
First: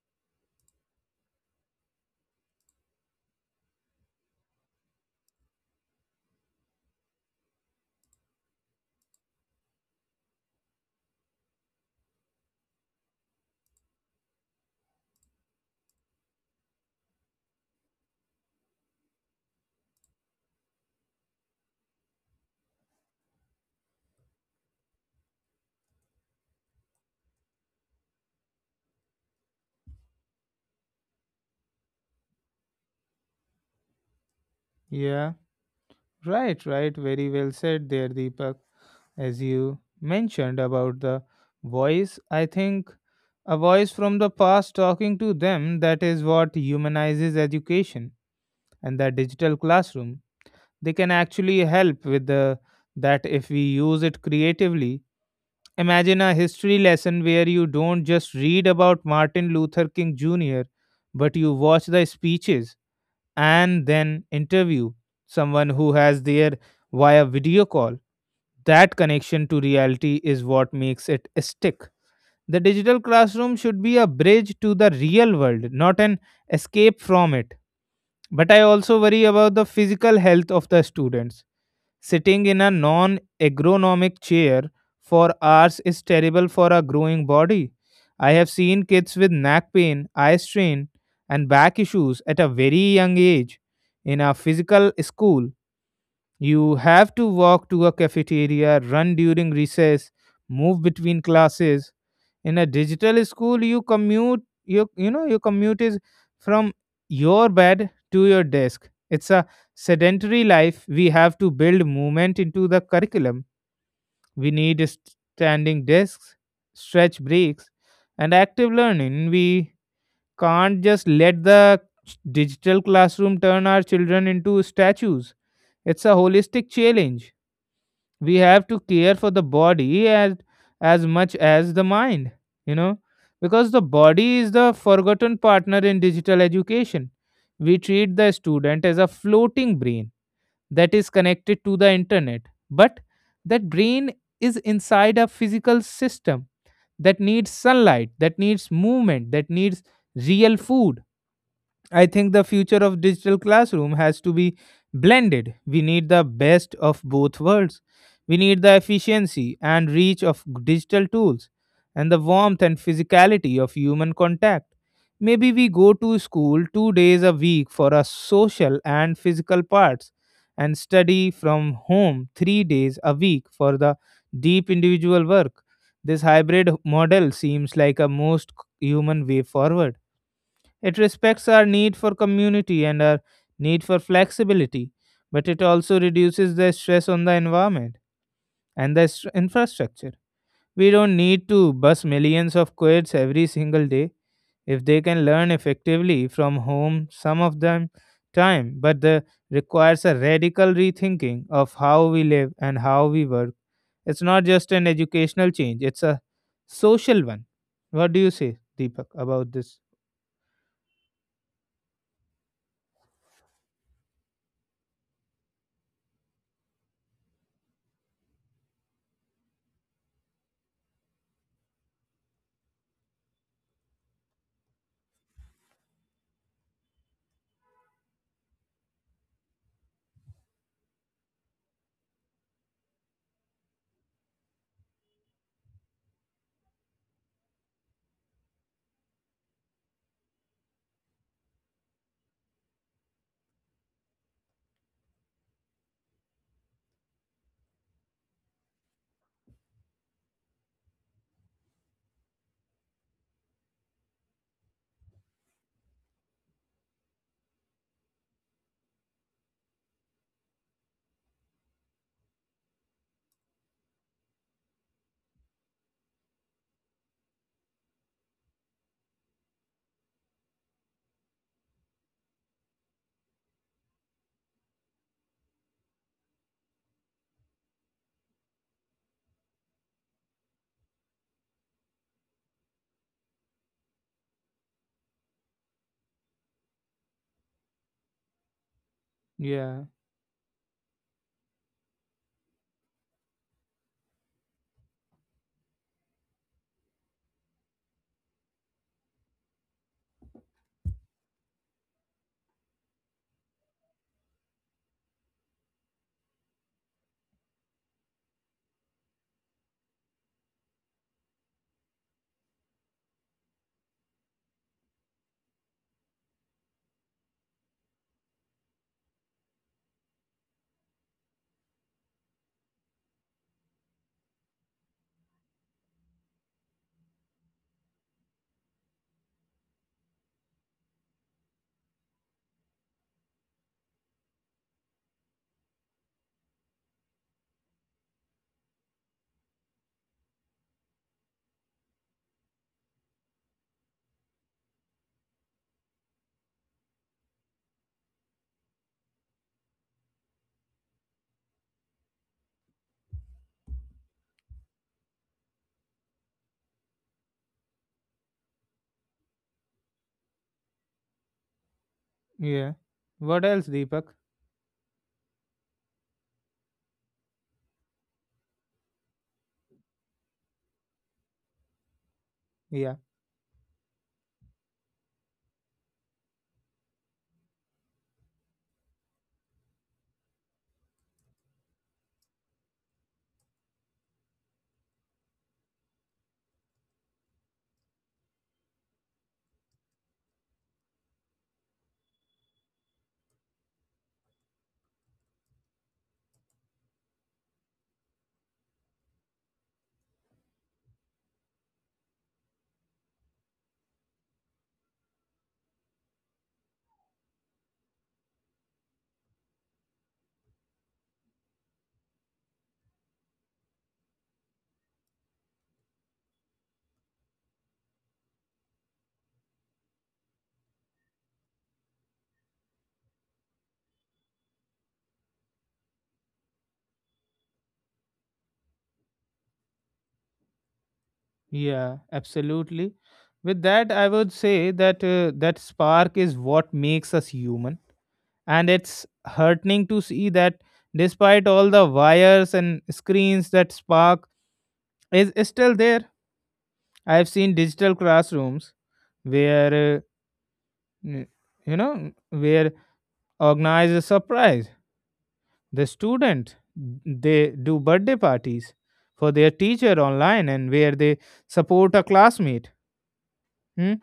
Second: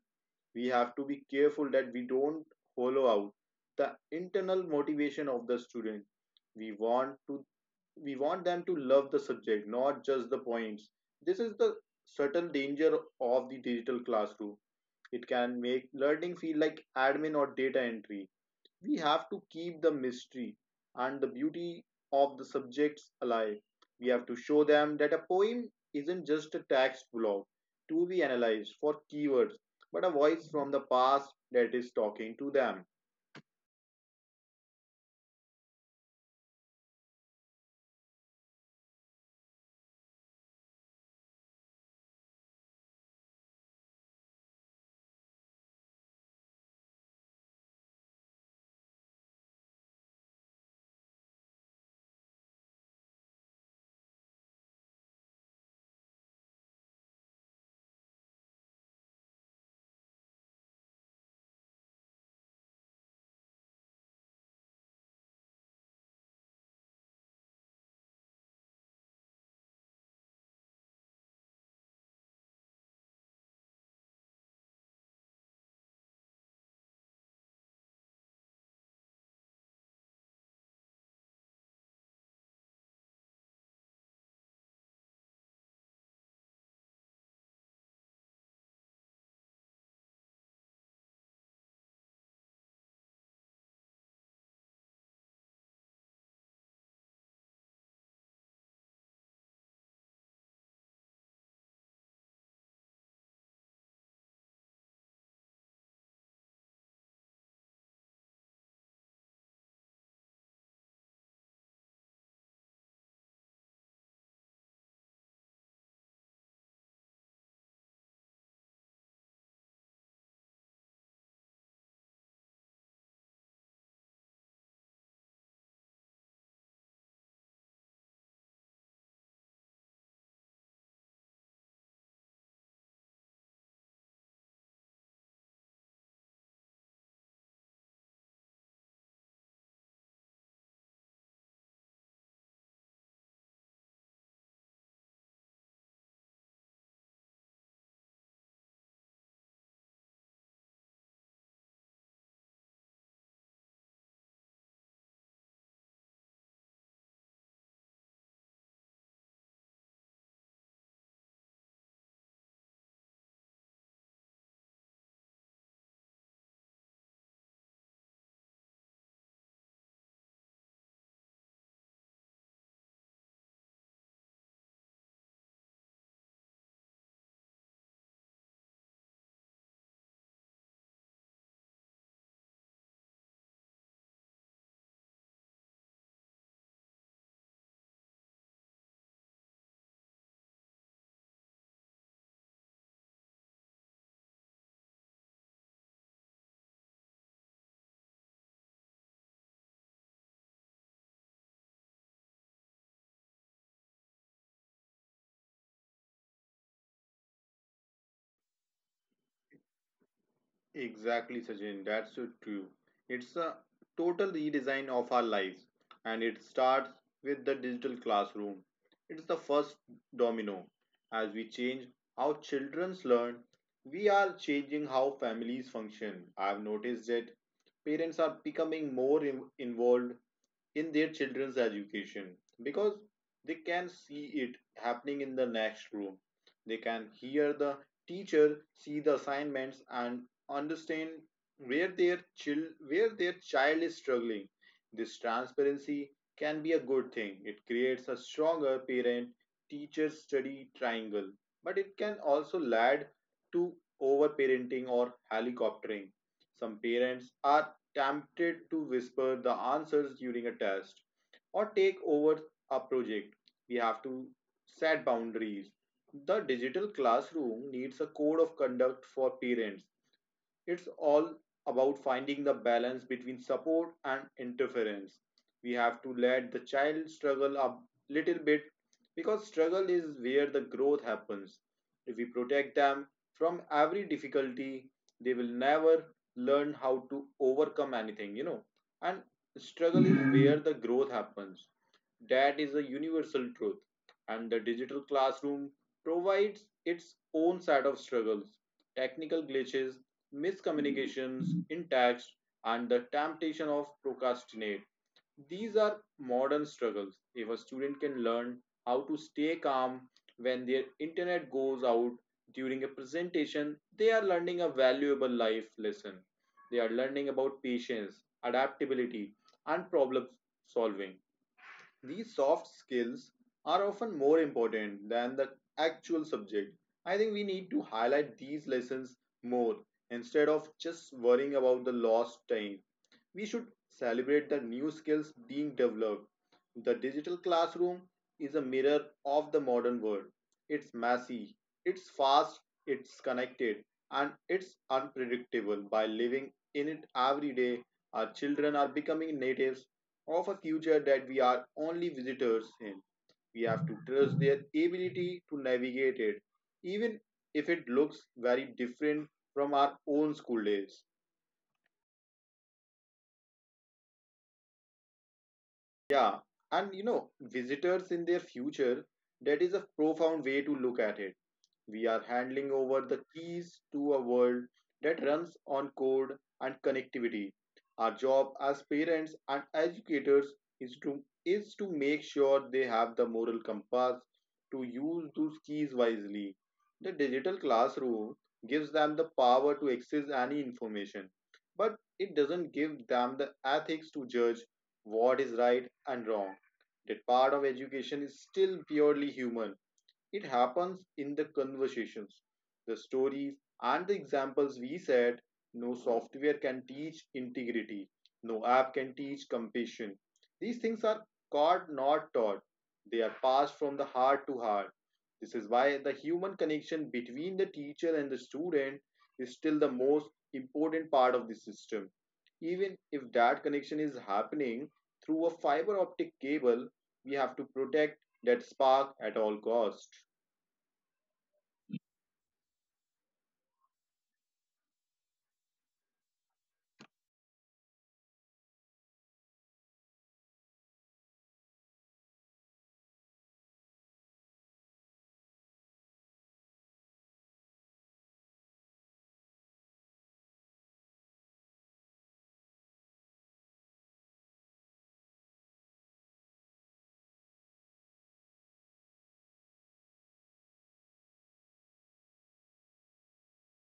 B: We have to be careful that we don't hollow out the internal motivation of the student. We want to we want them to love the subject, not just the points. This is the subtle danger of the digital classroom. It can make learning feel like admin or data entry. We have to keep the mystery and the beauty of the subjects alive. We have to show them that a poem isn't just a text block to be analyzed for keywords, but a voice from the past that is talking to them.
A: yeah. Right, right. Very well said there, Deepak. As you mentioned about the voice, I think a voice from the past talking to them that is what humanizes education and the digital classroom. They can actually help with the that if we use it creatively. Imagine a history lesson where you don't just read about Martin Luther King Jr., but you watch the speeches and then interview someone who has their via video call. That connection to reality is what makes it stick. The digital classroom should be a bridge to the real world, not an escape from it. But I also worry about the physical health of the students. Sitting in a non ergonomic chair for hours is terrible for a growing body. I have seen kids with neck pain, eye strain, and back issues at a very young age. In a physical school you have to walk to a cafeteria, run during recess, move between classes. In a digital school, you commute. You know, your commute is from your bed to your desk. It's a sedentary life. We have to build movement into the curriculum. We need standing desks, stretch breaks, and active learning. We can't just let the digital classroom turn our children into statues. It's a holistic challenge. We have to care for the body as much as the mind, you know because the body is the forgotten partner in digital education. We treat the student as a floating brain that is connected to the internet, but that brain is inside a physical system that needs sunlight, that needs movement, that needs real food. I think the future of digital classroom has to be blended. We need the best of both worlds. We need the efficiency and reach of digital tools and the warmth and physicality of human contact. Maybe we go to school 2 days a week for our social and physical parts and study from home 3 days a week for the deep individual work. This hybrid model seems like a most human way forward. It respects our need for community and our need for flexibility, but it also reduces the stress on the environment and the infrastructure. We don't need to bus millions of kids every single day if they can learn effectively from home some of them time. But the requires a radical rethinking of how we live and how we work. It's not just an educational change, it's a social one. What do you say, Deepak, about this?
B: Exactly, Sachin. That's so true. It's a total redesign of our lives, and it starts with the digital classroom. It's the first domino. As we change how children learn, we are changing how families function. I've noticed that parents are becoming more involved in their children's education because they can see it happening in the next room. They can hear the teacher, see the assignments, and understand where their child is struggling. This transparency can be a good thing. It creates a stronger parent teacher study triangle, but it can also lead to overparenting or helicoptering. Some parents are tempted to whisper the answers during a test or take over a project. We have to set boundaries. The digital classroom needs a code of conduct for parents. It's all about finding the balance between support and interference. We have to let the child struggle a little bit, because struggle is where the growth happens. If we protect them from every difficulty, they will never learn how to overcome anything, you know. And
A: Yeah.
B: struggle is where the growth happens. That is a universal truth, and the digital classroom provides its own set of struggles: technical glitches, miscommunications in text, and the temptation of procrastinate. These are modern struggles. If a student can learn how to stay calm when their internet goes out during a presentation, they are learning a valuable life lesson. They are learning about patience, adaptability, and problem solving. These soft skills are often more important than the actual subject. I think we need to highlight these lessons more instead of just worrying about the lost time. We should celebrate the new skills being developed. The digital classroom is a mirror of the modern world. It's messy, it's fast, it's connected, and it's unpredictable. By living in it every day, our children are becoming natives of a culture that we are only visitors in. We have to trust their ability to navigate it, even if it looks very different from our own school days.
A: Yeah. What else, Deepak?
B: Yeah, and you know, visitors in their future, that is a profound way to look at it. We are handing
A: Yeah.
B: over the keys to a world that runs on code and connectivity. Our job as parents and educators is to make sure they have the moral compass to use those keys wisely. The digital classroom gives them the power to access any information, but it doesn't give them the ethics to judge what is right and wrong. That part of education is still purely human. It happens in the conversations, the stories, and the examples we said. No software can teach integrity, no app can teach compassion. These things are caught, not taught. They are passed from the heart to heart. This is why the human connection between the teacher and the student is still the most important part of the system. Even if that connection is happening through a fiber optic cable, we have to protect that spark at all cost.
A: Yeah, absolutely. With that, I would say that that spark is what makes us human, and it's heartening to see that despite all the wires and screens, that spark is still there. I've seen digital classrooms where uh, n- where organized a surprise. The student, they do birthday parties for their teacher online, and where they support a classmate, hmm,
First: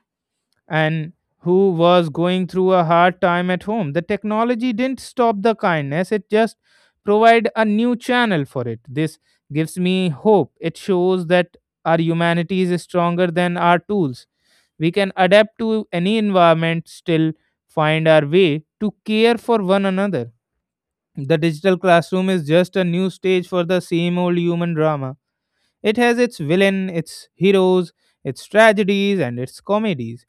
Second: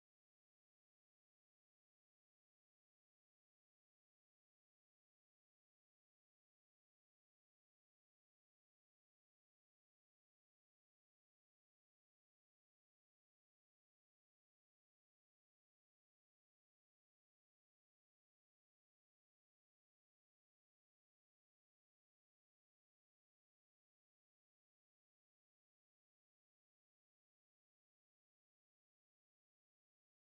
A: and who was going through a hard time at home. The technology didn't stop the kindness; it just provide a new channel for it. This gives me hope. It shows that our humanity is stronger than our tools. We can adapt to any environment, still find our way to care for one another. The digital classroom is just a new stage for the same old human drama. It has its villain, its heroes, its tragedies, and its comedies.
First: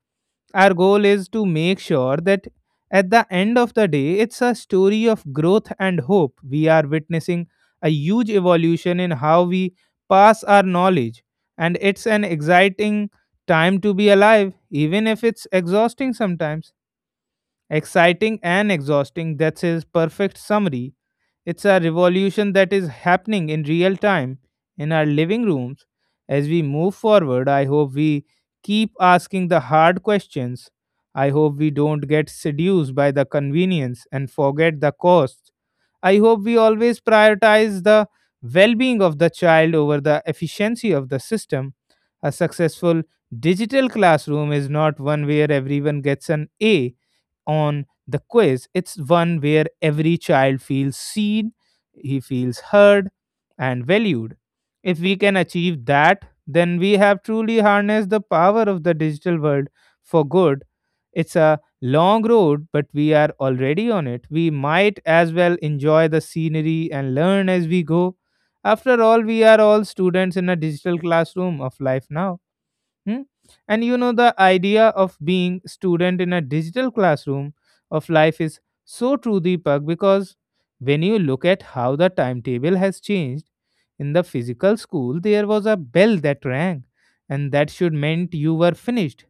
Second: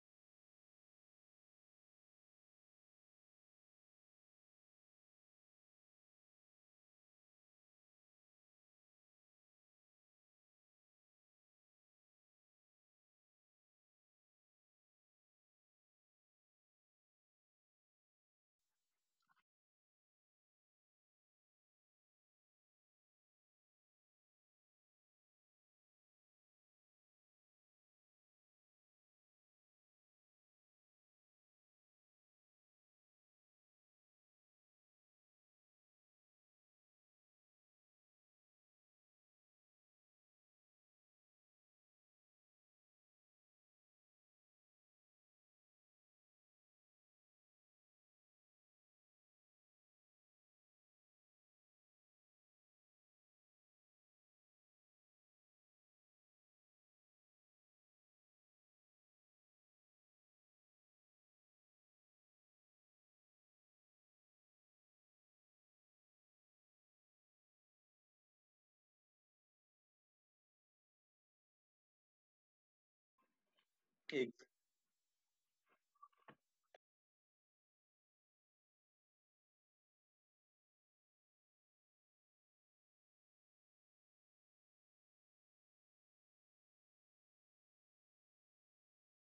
A: Our goal is to make sure that at the end of the day, it's a story of growth and hope. We are witnessing a huge evolution in how we pass our knowledge, and it's an exciting time to be alive, even if it's exhausting sometimes. Exciting and exhausting, that's his perfect summary. It's a revolution that is happening in real time in our living rooms. As we move forward, I hope we keep asking the hard questions. I hope we don't get seduced by the convenience and forget the cost. I hope we always prioritize the well being of the child over the efficiency of the system. A successful digital classroom is not one where everyone gets an A on the quiz, it's one where every child feels seen, he feels heard, and valued. If we can achieve that, then we have truly harnessed the power of the digital world for good. It's a long road, but we are already on it. We might as well enjoy the scenery and learn as we go. After all, we are all students in a digital classroom of life now. Hmm? And you know, the
B: Ex-
A: idea of being student in a digital classroom of life is so true, Deepak, because when you look at how the timetable has changed, in the physical school, there was a bell that rang, and that should meant you were finished.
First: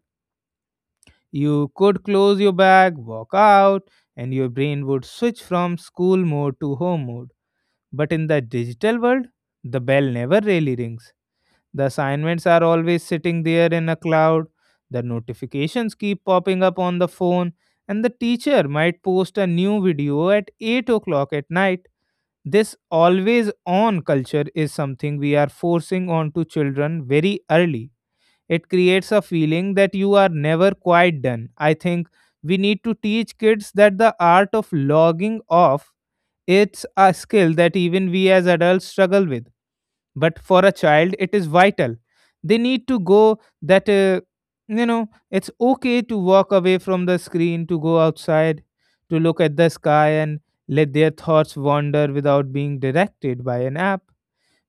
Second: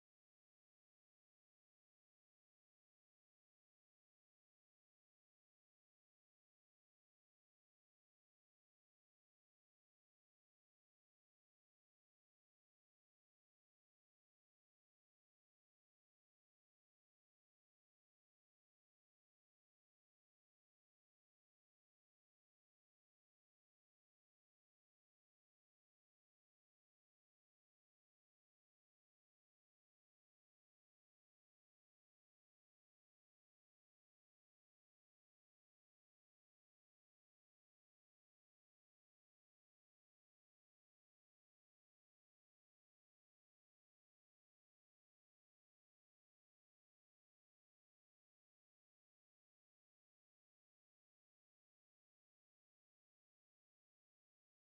A: You could close your bag, walk out, and your brain would switch from school mode to home mode. But in the digital world, the bell never really rings. The assignments are always sitting there in a cloud, the notifications keep popping up on the phone, and the teacher might post a new video at 8 o'clock at night. This always on culture is something we are forcing onto children very early. It creates a feeling that you are never quite done. I think we need to teach kids that the art of logging off, it's a skill that even we as adults struggle with, but for a child it is vital. They need to go that it's okay to walk away from the screen, to go outside, to look at the sky, and let their thoughts wander without being directed by an app.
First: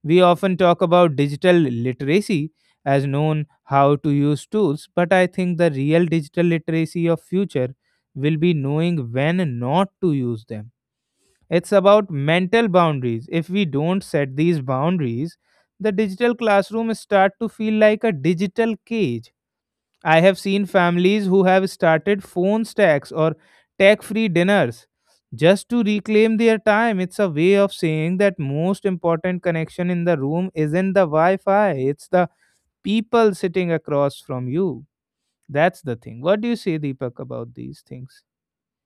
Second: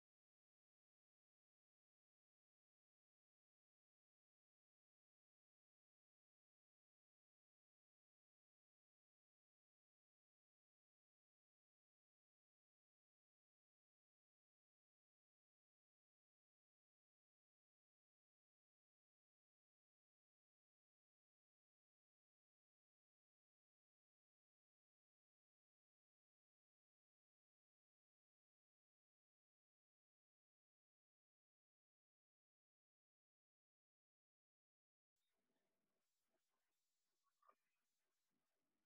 A: We often talk about digital literacy as known how to use tools, but I think the real digital literacy of future will be knowing when not to use them. It's about mental boundaries. If we don't set these boundaries, the digital classroom start to feel like a digital cage. I have seen families who have started phone stacks or tech-free dinners just to reclaim their time. It's a way of saying that most important connection in the room isn't the Wi-Fi, it's the people sitting across from you. That's the thing. What do you say, Deepak, about these things?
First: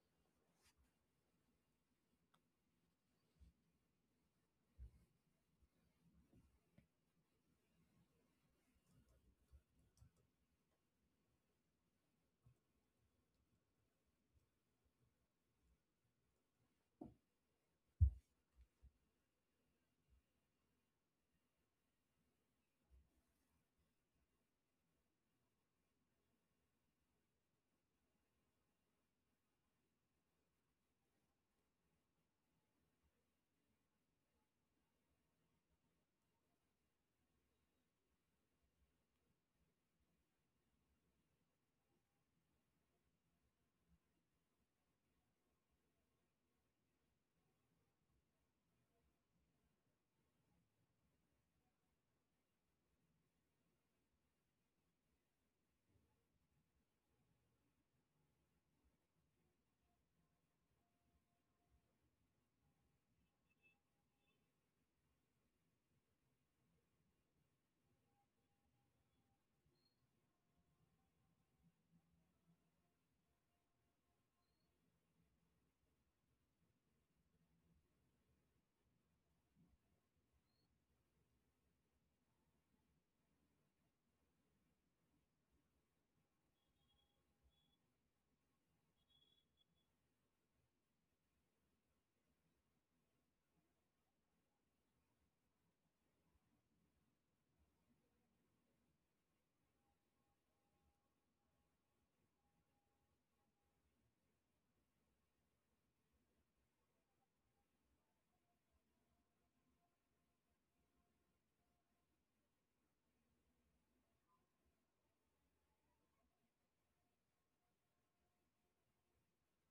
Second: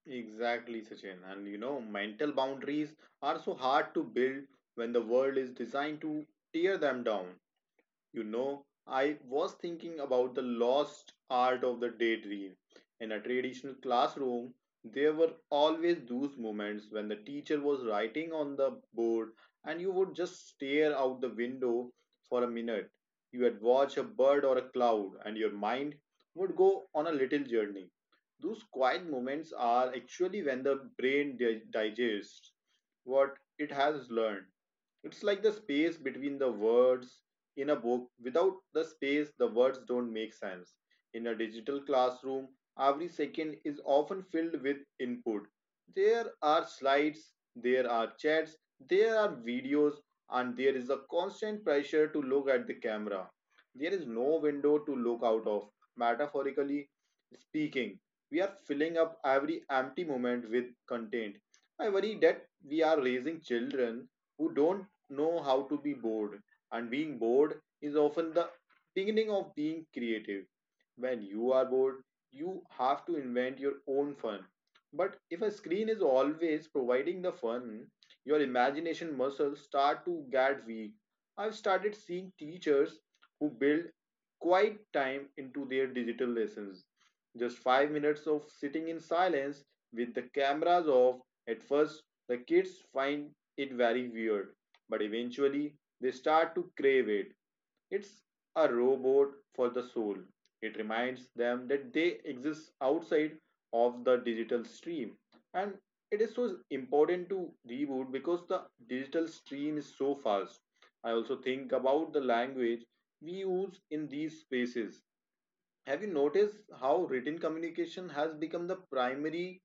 B: Exactly, Sachin. And you know, mental boundaries are so hard to build when the world is designed to tear them down. You know, I was thinking about the lost art of the daydream. In a traditional classroom, there were always those moments when the teacher was writing on the board and you would just stare out the window for a minute. You would watch a bird or a cloud and your mind would go on a little journey. Those quiet moments are actually when the brain digests what it has learned. It's like the space between the words in a book. Without the space, the words don't make sense. In a digital classroom, every second is often filled with input. There are slides, there are chats, there are videos, and there is a constant pressure to look at the camera. There is no window to look out of. Metaphorically speaking, we are filling up every empty moment with content. I worry that we are raising children who don't know how to be bored, and being bored is often the beginning of being creative. When you are bored, you have to invent your own fun. But if a screen is always providing the fun, your imagination muscles start to get weak. I've started seeing teachers who build quiet time into their digital lessons. Just 5 minutes of sitting in silence with the cameras off. At first, the kids find it very weird, but eventually they start to crave it. It's a robot for the soul. It reminds them that they exist outside of the digital stream. And it is so important to reboot because the digital stream is so fast. I also think about the language we use in these spaces. Have you noticed how written communication has become the primary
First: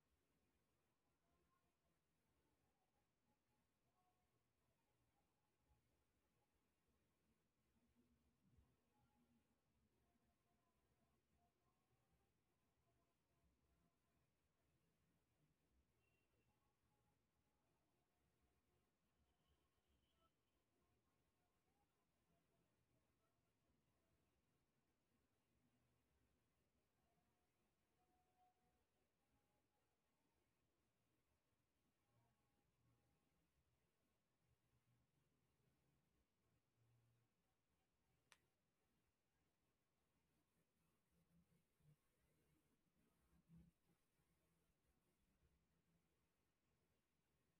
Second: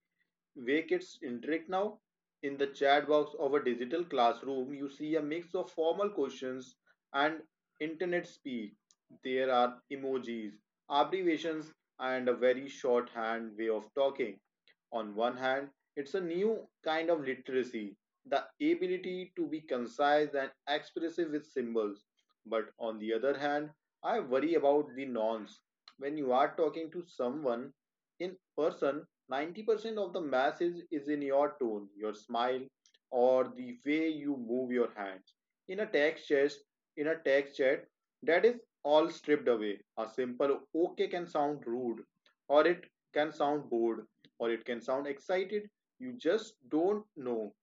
B: Waket's interact now? In the chat box of a digital classroom, you see a mix of formal questions and internet speak. There are emojis, abbreviations, and a very shorthand way of talking. On one hand, it's a new kind of literacy, the ability to be concise and expressive with symbols. But on the other hand, I worry about the nonce. When you are talking to someone in person, 90% of the message is in your tone, your smile, or the way you move your hands. In a text chat, in a text chat, that is all stripped away. A simple okay can sound rude, or it can sound bored, or it can sound excited. You just don't know.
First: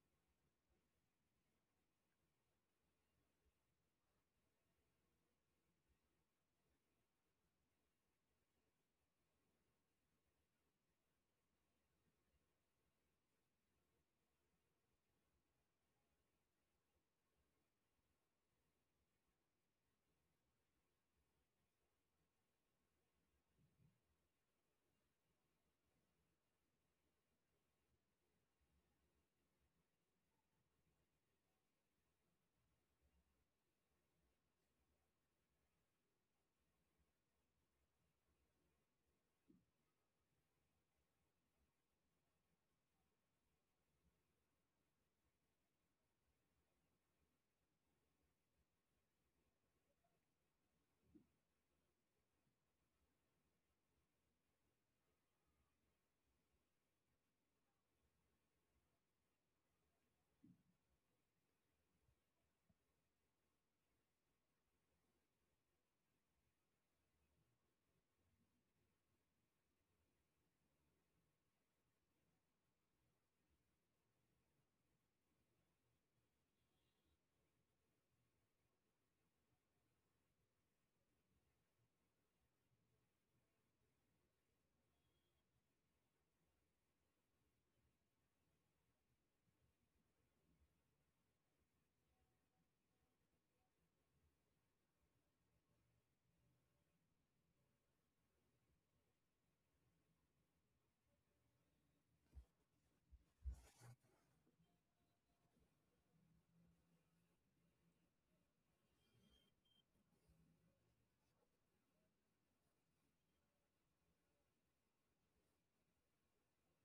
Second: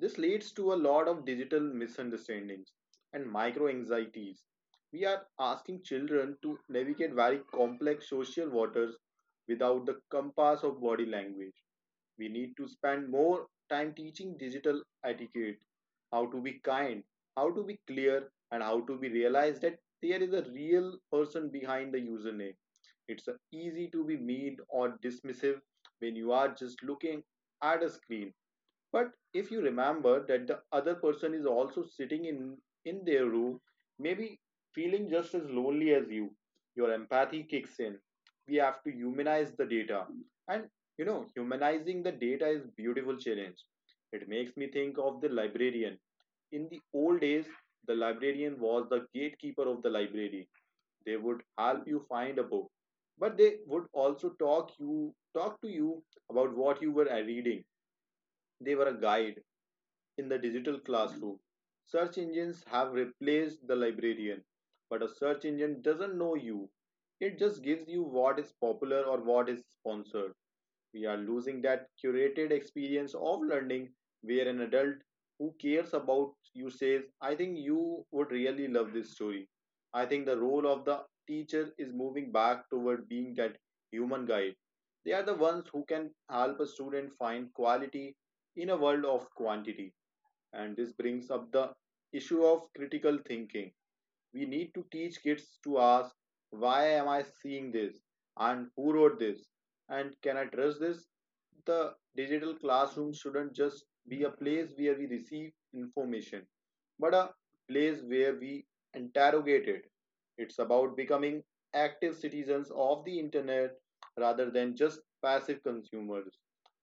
B: This leads to a lot of digital misunderstandings and micro anxieties. We are asking children to navigate very complex social waters without the compass of body language. We need to spend more time teaching digital etiquette, how to be kind, how to be clear, and how to be realized that there is a real person behind the username. It's easy to be mean or dismissive when you are just looking at a screen, but if you remember that the other person is also sitting in their room, maybe feeling just as lonely as you, your empathy kicks in. We have to humanize the data. And you know, humanizing the data is a beautiful challenge. It makes me think of the librarian. In the old days, the librarian was the gatekeeper of the library. They would help you find a book. But they would also talk to you about what you were reading. They were a guide in the digital classroom. Search engines have replaced the librarian, but a search engine doesn't know you. It just gives you what is popular or what is sponsored. We are losing that curated experience of learning where an adult who cares about you says, I think you would really love this story. I think the role of the teacher is moving back toward being that human guide. They are the ones who can help a student find quality in a world of quantity. And this brings up the issue of critical thinking. We need to teach kids to ask, why am I seeing this? And who wrote this? And can I trust this? The digital classroom shouldn't just be a place where we receive information, but a place where we interrogate it. It's about becoming active citizens of the internet rather than just passive consumers.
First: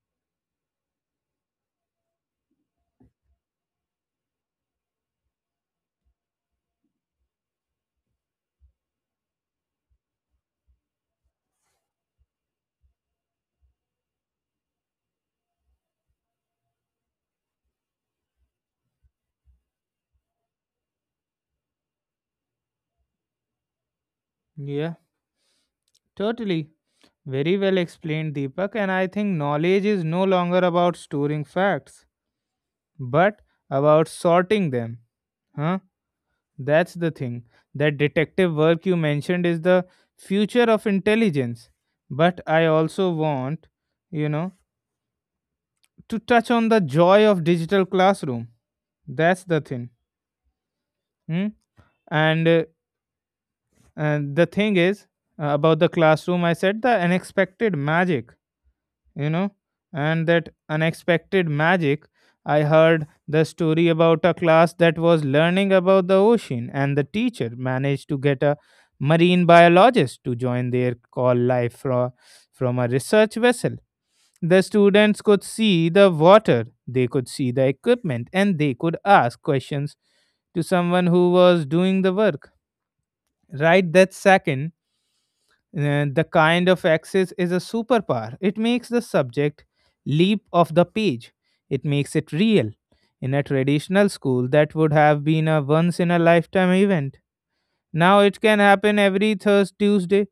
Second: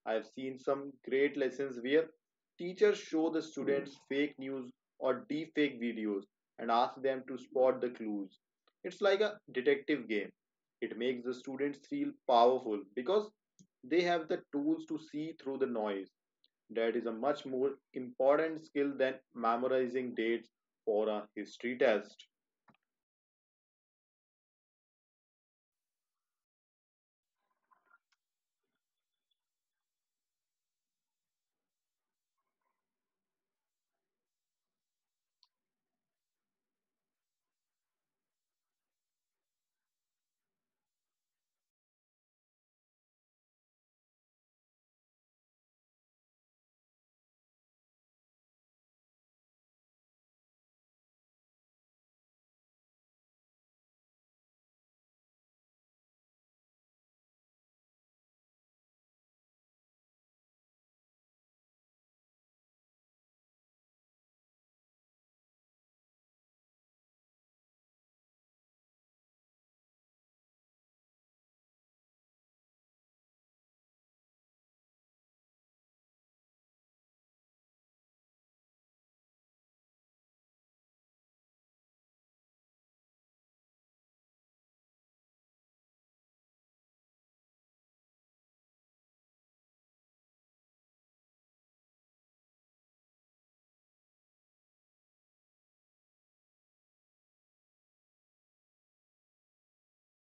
B: I've seen some great lessons where teachers show the students fake news or deep fake videos and ask them to spot the clues. It's like a detective game. It makes the students feel powerful because they have the tools to see through the noise. That is a much more important skill than memorizing dates for a history test.
A: Yeah, totally. Very well explained, Deepak, and I think knowledge is no longer about storing facts, but about sorting them. Huh? That's the thing. That detective work you mentioned is the future of intelligence. But I also want, you know, to touch on the joy of digital classroom. That's the thing. Hmm? And, uh, and the thing is, about the classroom, I said the unexpected magic, you know, and that unexpected magic. I heard the story about a class that was learning about the ocean, and the teacher managed to get a marine biologist to join their call live from a research vessel. The students could see the water, they could see the equipment, and they could ask questions to someone who was doing the work. Right that second, the kind of access is a superpower. It makes the subject leap off the page. It makes it real. In a traditional school, that would have been a once in a lifetime event. Now it can happen every Thursday, Tuesday,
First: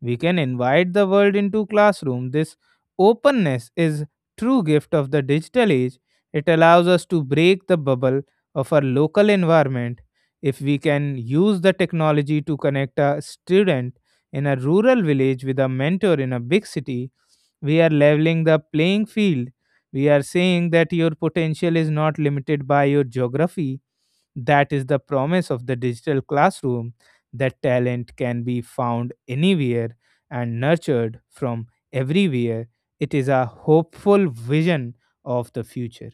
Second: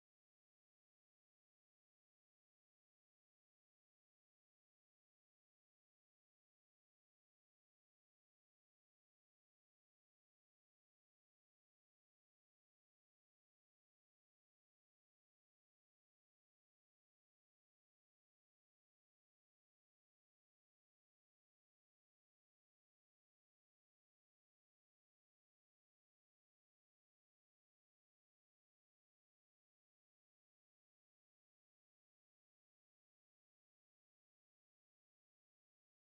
A: we can invite the world into classroom. This openness is true gift of the digital age. It allows us to break the bubble of our local environment. If we can use the technology to connect a student in a rural village with a mentor in a big city, we are leveling the playing field. We are saying that your potential is not limited by your geography. That is the promise of the digital classroom, that talent can be found anywhere and nurtured from everywhere. It is a hopeful vision of the future.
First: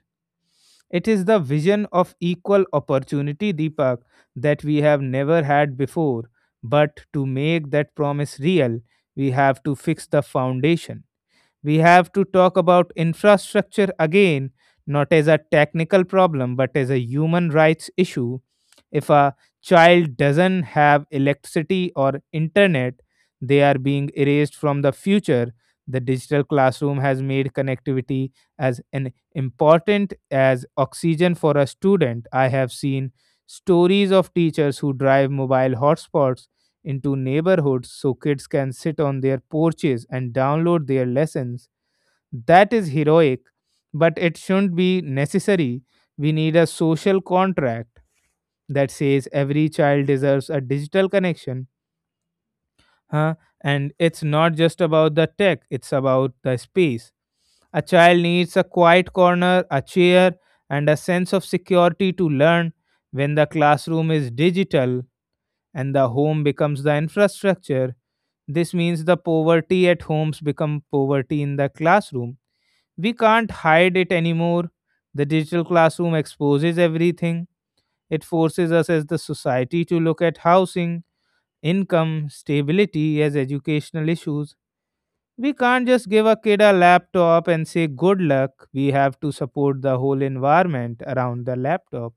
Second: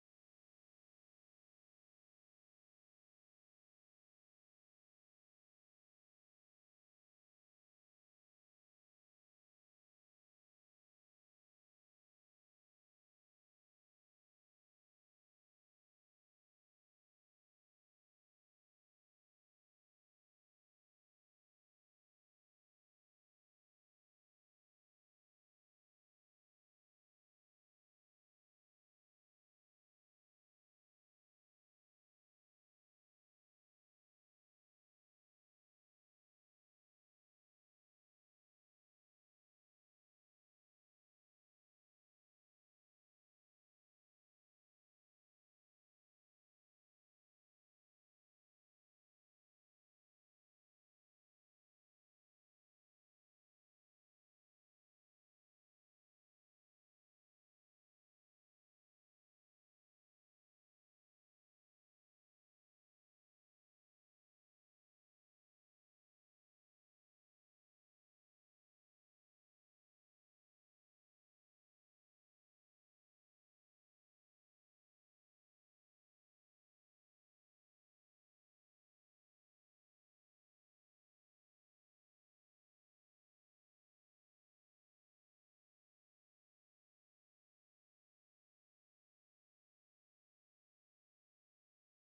A: It is the vision of equal opportunity, Deepak, that we have never had before. But to make that promise real, we have to fix the foundation. We have to talk about infrastructure again, not as a technical problem, but as a human rights issue. If a child doesn't have electricity or internet, they are being erased from the future. The digital classroom has made connectivity as an important as oxygen for a student. I have seen stories of teachers who drive mobile hotspots into neighborhoods so kids can sit on their porches and download their lessons. That is heroic, but it shouldn't be necessary. We need a social contract that says every child deserves a digital connection. Huh? And it's not just about the tech, it's about the space. A child needs a quiet corner, a chair, and a sense of security to learn when the classroom is digital and the home becomes the infrastructure. This means the poverty at homes become poverty in the classroom. We can't hide it anymore. The digital classroom exposes everything. It forces us as the society to look at housing, income, stability as educational issues. We can't just give a kid a laptop and say good luck. We have to support the whole environment around the laptop.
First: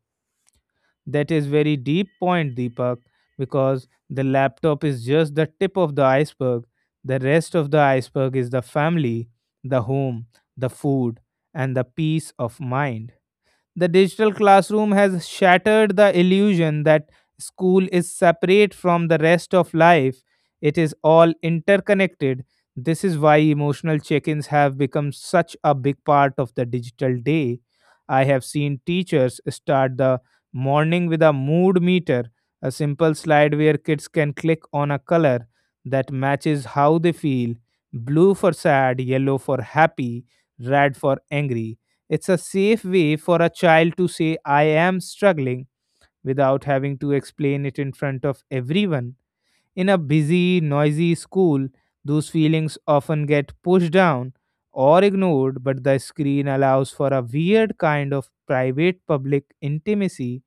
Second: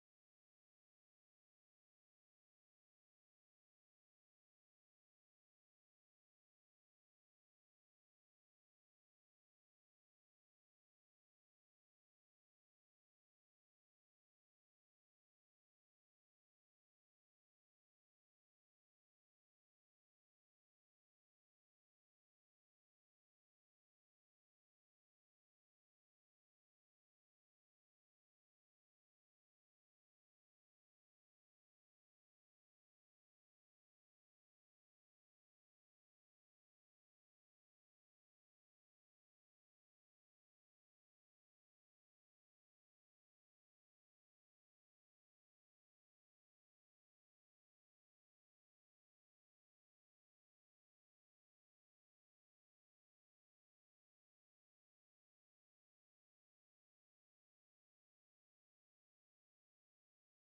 A: That is very deep point, Deepak, because the laptop is just the tip of the iceberg. The rest of the iceberg is the family, the home, the food, and the peace of mind. The digital classroom has shattered the illusion that school is separate from the rest of life. It is all interconnected. This is why emotional check ins have become such a big part of the digital day. I have seen teachers start the morning with a mood meter, a simple slide where kids can click on a color that matches how they feel: blue for sad, yellow for happy, red for angry. It's a safe way for a child to say, I am struggling, without having to explain it in front of everyone. In a busy, noisy school, those feelings often get pushed down or ignored, but the screen allows for a weird kind of private public intimacy.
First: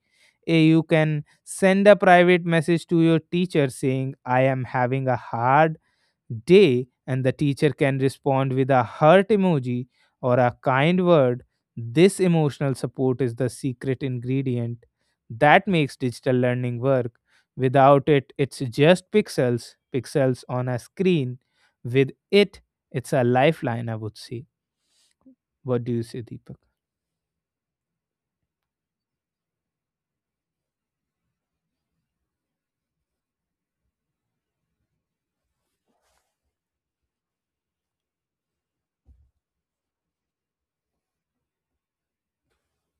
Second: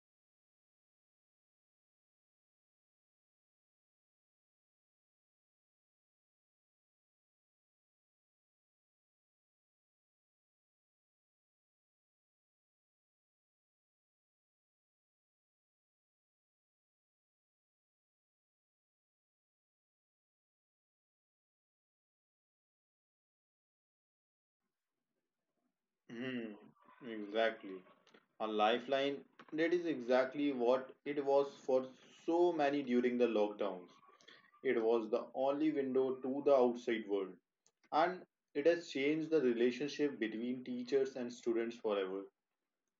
A: Eh, you can send a private message to your teacher saying, I am having a hard day, and the teacher can respond with a heart emoji or a kind word. This emotional support is the secret ingredient that makes digital learning work. Without it, it's just pixels, pixels on a screen. With it, it's a lifeline, I would say. What do you say,
B: Hmm,
A: Deepak?
B: exactly. A lifeline, that is exactly what it was for so many during the lockdowns. It was the only window to the outside world, and it has changed the relationship between teachers and students forever.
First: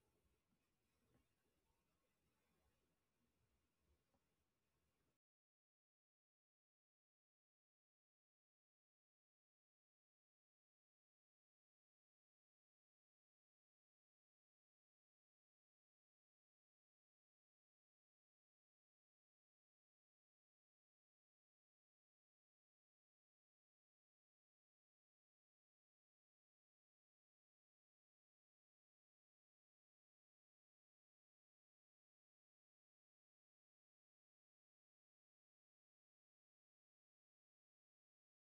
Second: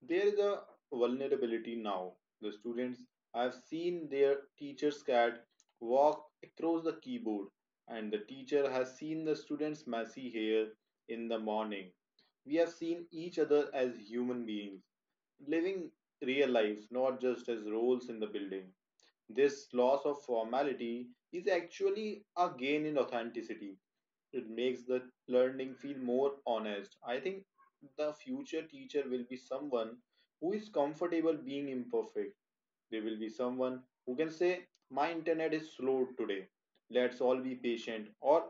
B: There is a vulnerability now. The students have seen their teacher's cat walk across the keyboard, and the teacher has seen the student's messy hair in the morning. We have seen each other as human beings, living real lives, not just as roles in the building. This loss of formality is actually a gain in authenticity. It makes the learning feel more honest. I think the future teacher will be someone who is comfortable being imperfect. They will be someone who can say, my internet is slow today. Let's all be patient. Or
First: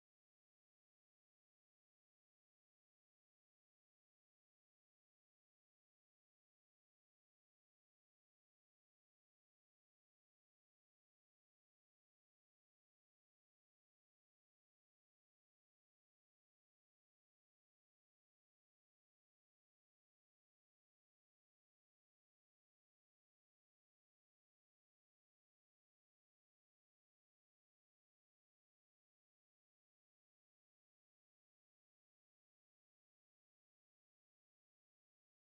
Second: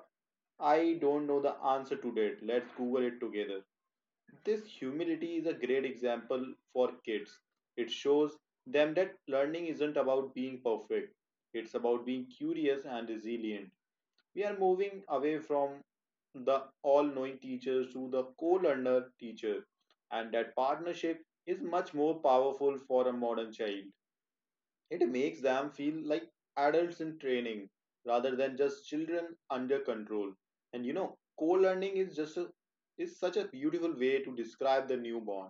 B: I don't know the answer to that. Let's Google it together. This humility is a great example for kids. It shows them that learning isn't about being perfect, it's about being curious and resilient. We are moving away from the all knowing teacher to the co learner teacher, and that partnership is much more powerful for a modern child. It makes them feel like adults in training rather than just children under control. And you know, co-learning is just is such a beautiful way to describe the newborn.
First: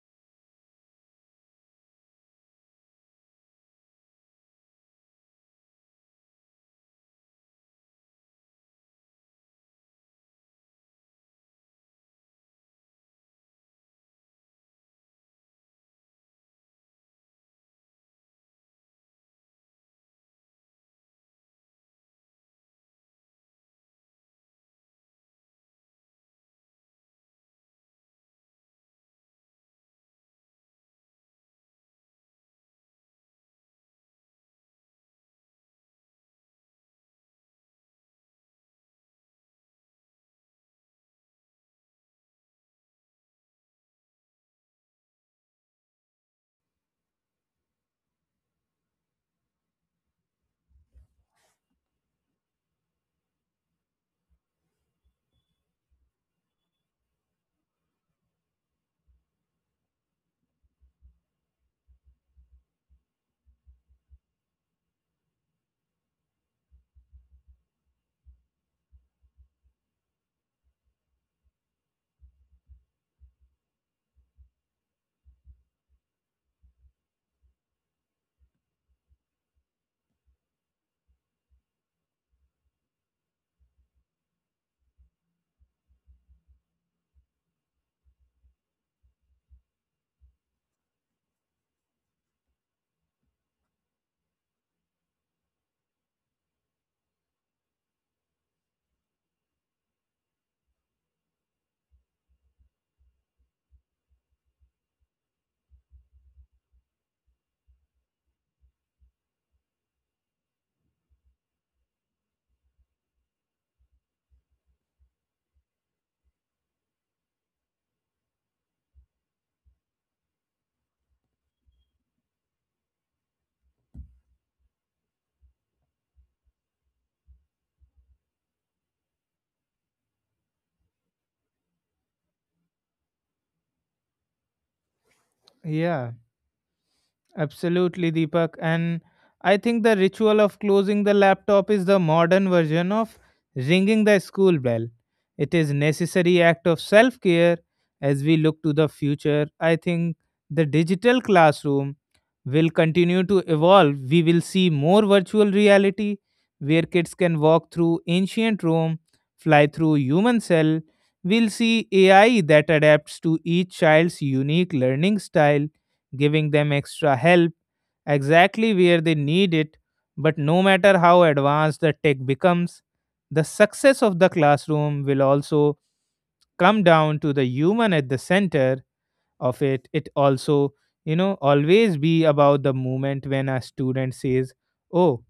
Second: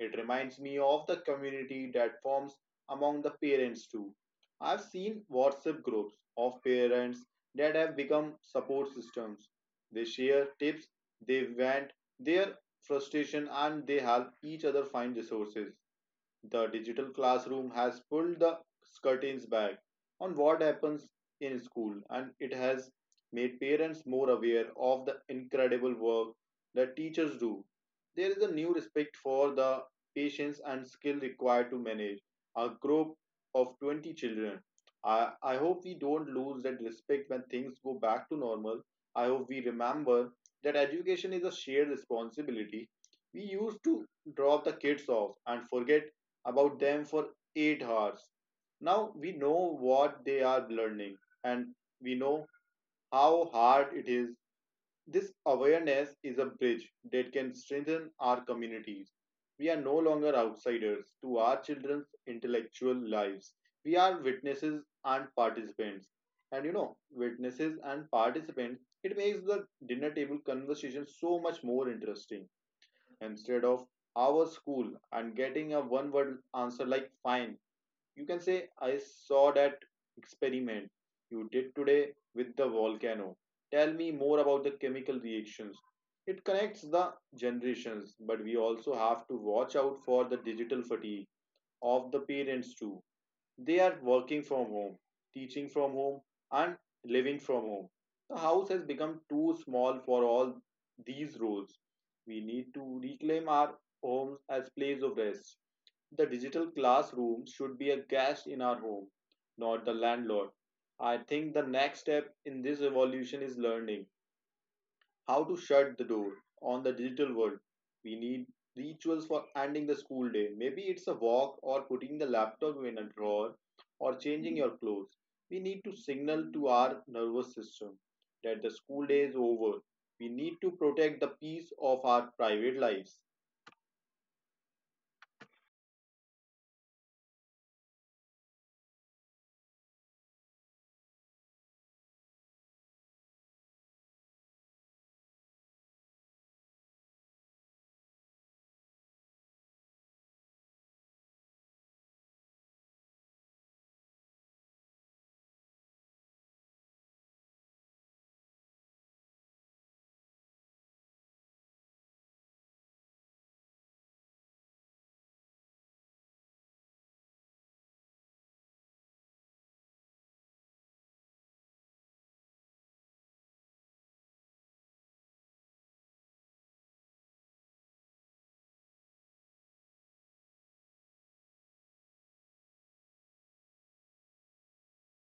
B: It reminds me of the community that forms among the parents too. I've seen WhatsApp groups of parents that have become support systems. They share tips, they vent their frustration, and they help each other find resources. The digital classroom has pulled the curtains back on what happens in school, and it has made parents more aware of the incredible work that teachers do. There is a new respect for the patience and skill required to manage a group of 20 children. I hope we don't lose that respect when things go back to normal. I hope we remember that education is a shared responsibility. We used to drop the kids off and forget about them for 8 hours. Now we know what they are learning, and we know how hard it is. This awareness is a bridge that can strengthen our communities. We are no longer outsiders to our children's intellectual lives. We are witnesses and participants. And you know, witnesses and participants, it makes the dinner table conversation so much more interesting. Instead of our school and getting a one word answer like fine, you can say, I saw that experiment you did today with the volcano. Tell me more about the chemical reactions. It connects the generations, but we also have to watch out for the digital fatigue of the parents too. They are working from home, teaching from home, and living from home. The house has become too small for all these roles. We need to reclaim our homes as place of rest. The digital classroom should be a guest in our home, not the landlord. I think the next step in this evolution is learning how to shut the door on the digital world. We need rituals for ending the school day. Maybe it's a walk, or putting the laptop in a drawer, or changing your clothes. We need to signal to our nervous system that the school day is over. We need to protect the peace of our private lives.
A: Yeah. Absolutely, Deepak. And I think the ritual of closing the laptop is the modern version of ringing the school bell. It is necessary act of self-care. As we look to the future, I think the digital classroom will continue to evolve. We will see more virtual reality where kids can walk through ancient Rome, fly through human cell. We'll see AI that adapts to each child's unique learning style, giving them extra help exactly where they need it. But no matter how advanced the tech becomes, the success of the classroom will also come down to the human at the center of it. It also, always be about the moment when a student says, Oh,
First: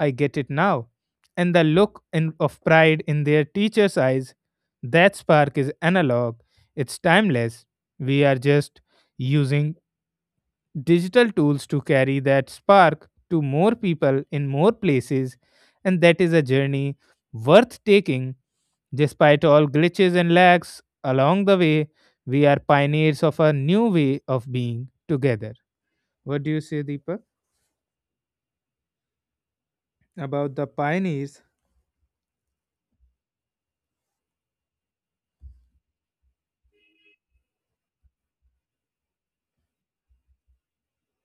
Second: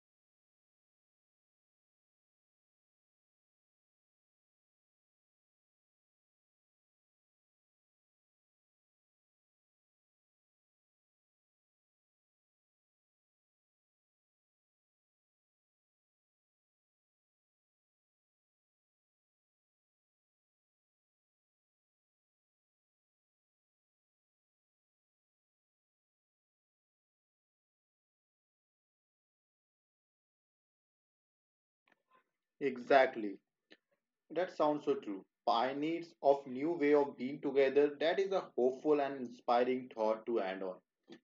A: I get it now. And the look in, of pride in their teacher's eyes, that spark is analog, it's timeless. We are just using digital tools to carry that spark to more people in more places, and that is a journey worth taking despite all glitches and lags along the way. We are pioneers of a new way of being together. What do you say, Deepak, about the pioneers?
B: Exactly. That sounds so true. Pioneers of new way of being together. That is a hopeful and inspiring thought to end on.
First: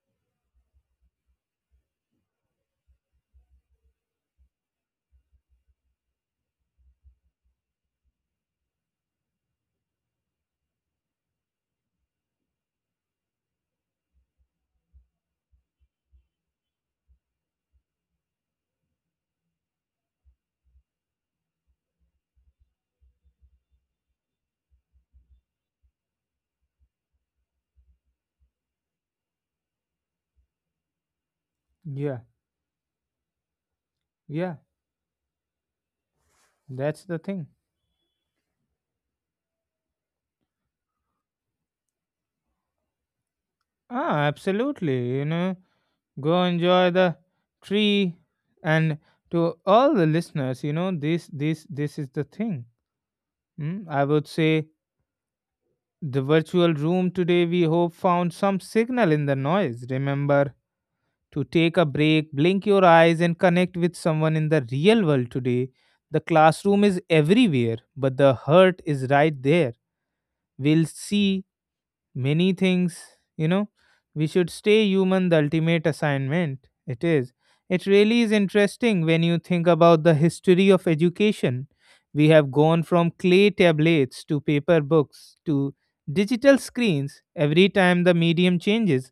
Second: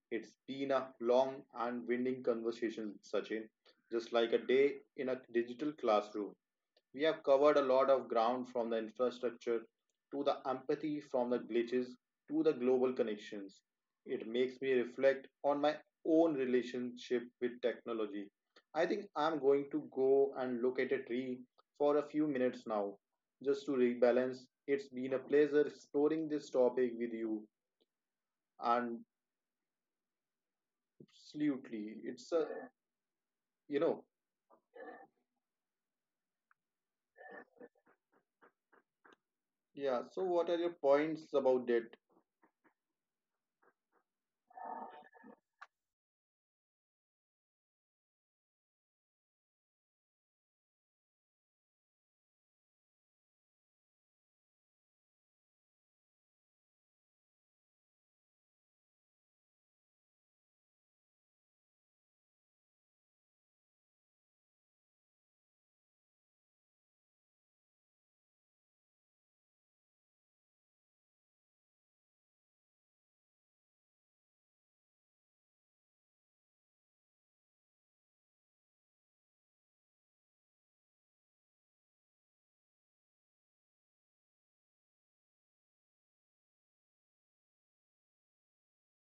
B: It's been a long and winding conversation, Sachin, just like a day in a digital classroom. We have covered a lot of ground from the infrastructure to the empathy, from the glitches to the global connections. It makes me reflect on my own relationship with technology. I think I'm going to go and look at a tree for a few minutes now, just to rebalance. It's been a pleasure exploring this topic with you, and absolutely,
A: Yeah,
B: it's a you know,
A: yeah, that's the thing.
B: yeah. So, what are your points about that?
A: Ah, absolutely. You know, go enjoy the tree, and to all the listeners, this is the thing. Mm, I would say the virtual room today, we hope, found some signal in the noise. Remember to take a break, blink your eyes, and connect with someone in the real world today. The classroom is everywhere, but the hurt is right there. We'll see many things, you know we should stay human, the ultimate assignment. It is, it really is interesting when you think about the history of education. We have gone from clay tablets to paper books to digital screens. Every time the medium changes,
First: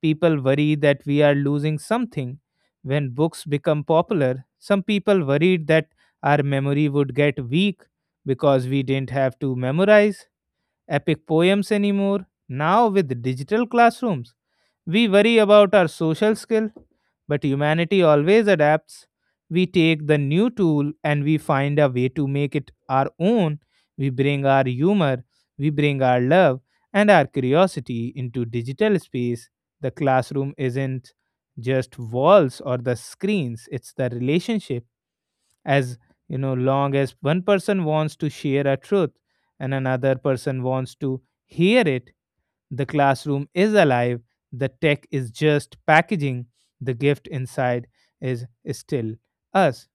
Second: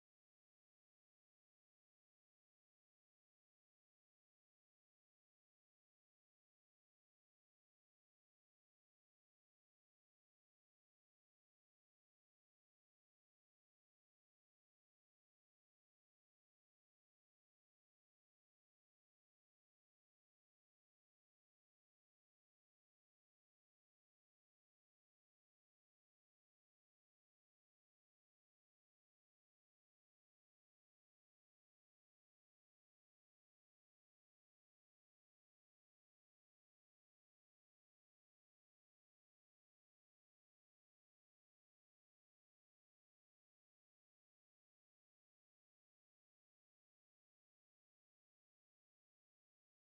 A: people worry that we are losing something. When books become popular, some people worried that our memory would get weak because we didn't have to memorize epic poems anymore. Now, with digital classrooms, we worry about our social skill, but humanity always adapts. We take the new tool and we find a way to make it our own. We bring our humor, we bring our love, and our curiosity into digital space. The classroom isn't just walls or the screens, it's the relationship. As long as one person wants to share a truth and another person wants to hear it, the classroom is alive. The tech is just packaging, the gift inside is still us.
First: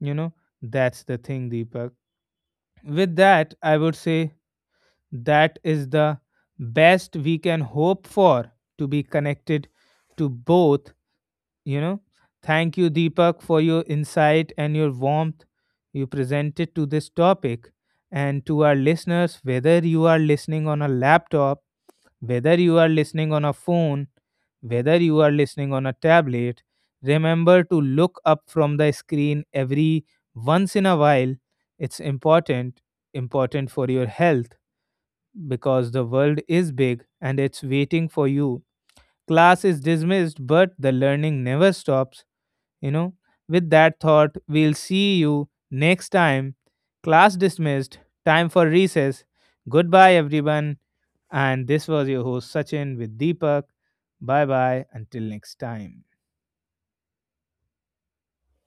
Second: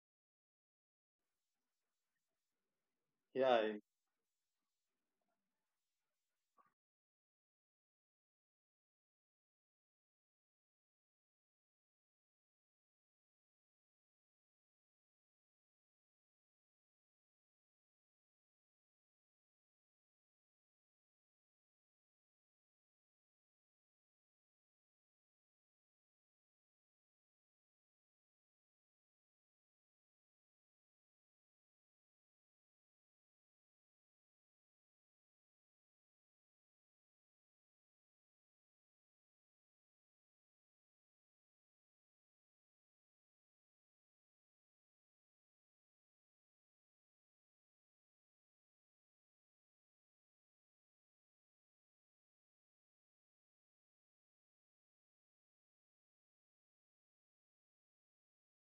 A: you know that's the thing, Deepak. With that,
B: Yeah,
A: I would say that is the best we can hope for, to be connected to both. you know thank you, Deepak, for your insight and your warmth you presented to this topic. And to our listeners, whether you are listening on a laptop, whether you are listening on a phone, whether you are listening on a tablet, remember to look up from the screen every once in a while. It's important, important for your health, because the world is big and it's waiting for you. Class is dismissed, but the learning never stops. you know, with that thought, we'll see you next time. Class dismissed, time for recess. Goodbye, everyone. And this was your host, Sachin, with Deepak. Bye bye. Until next time.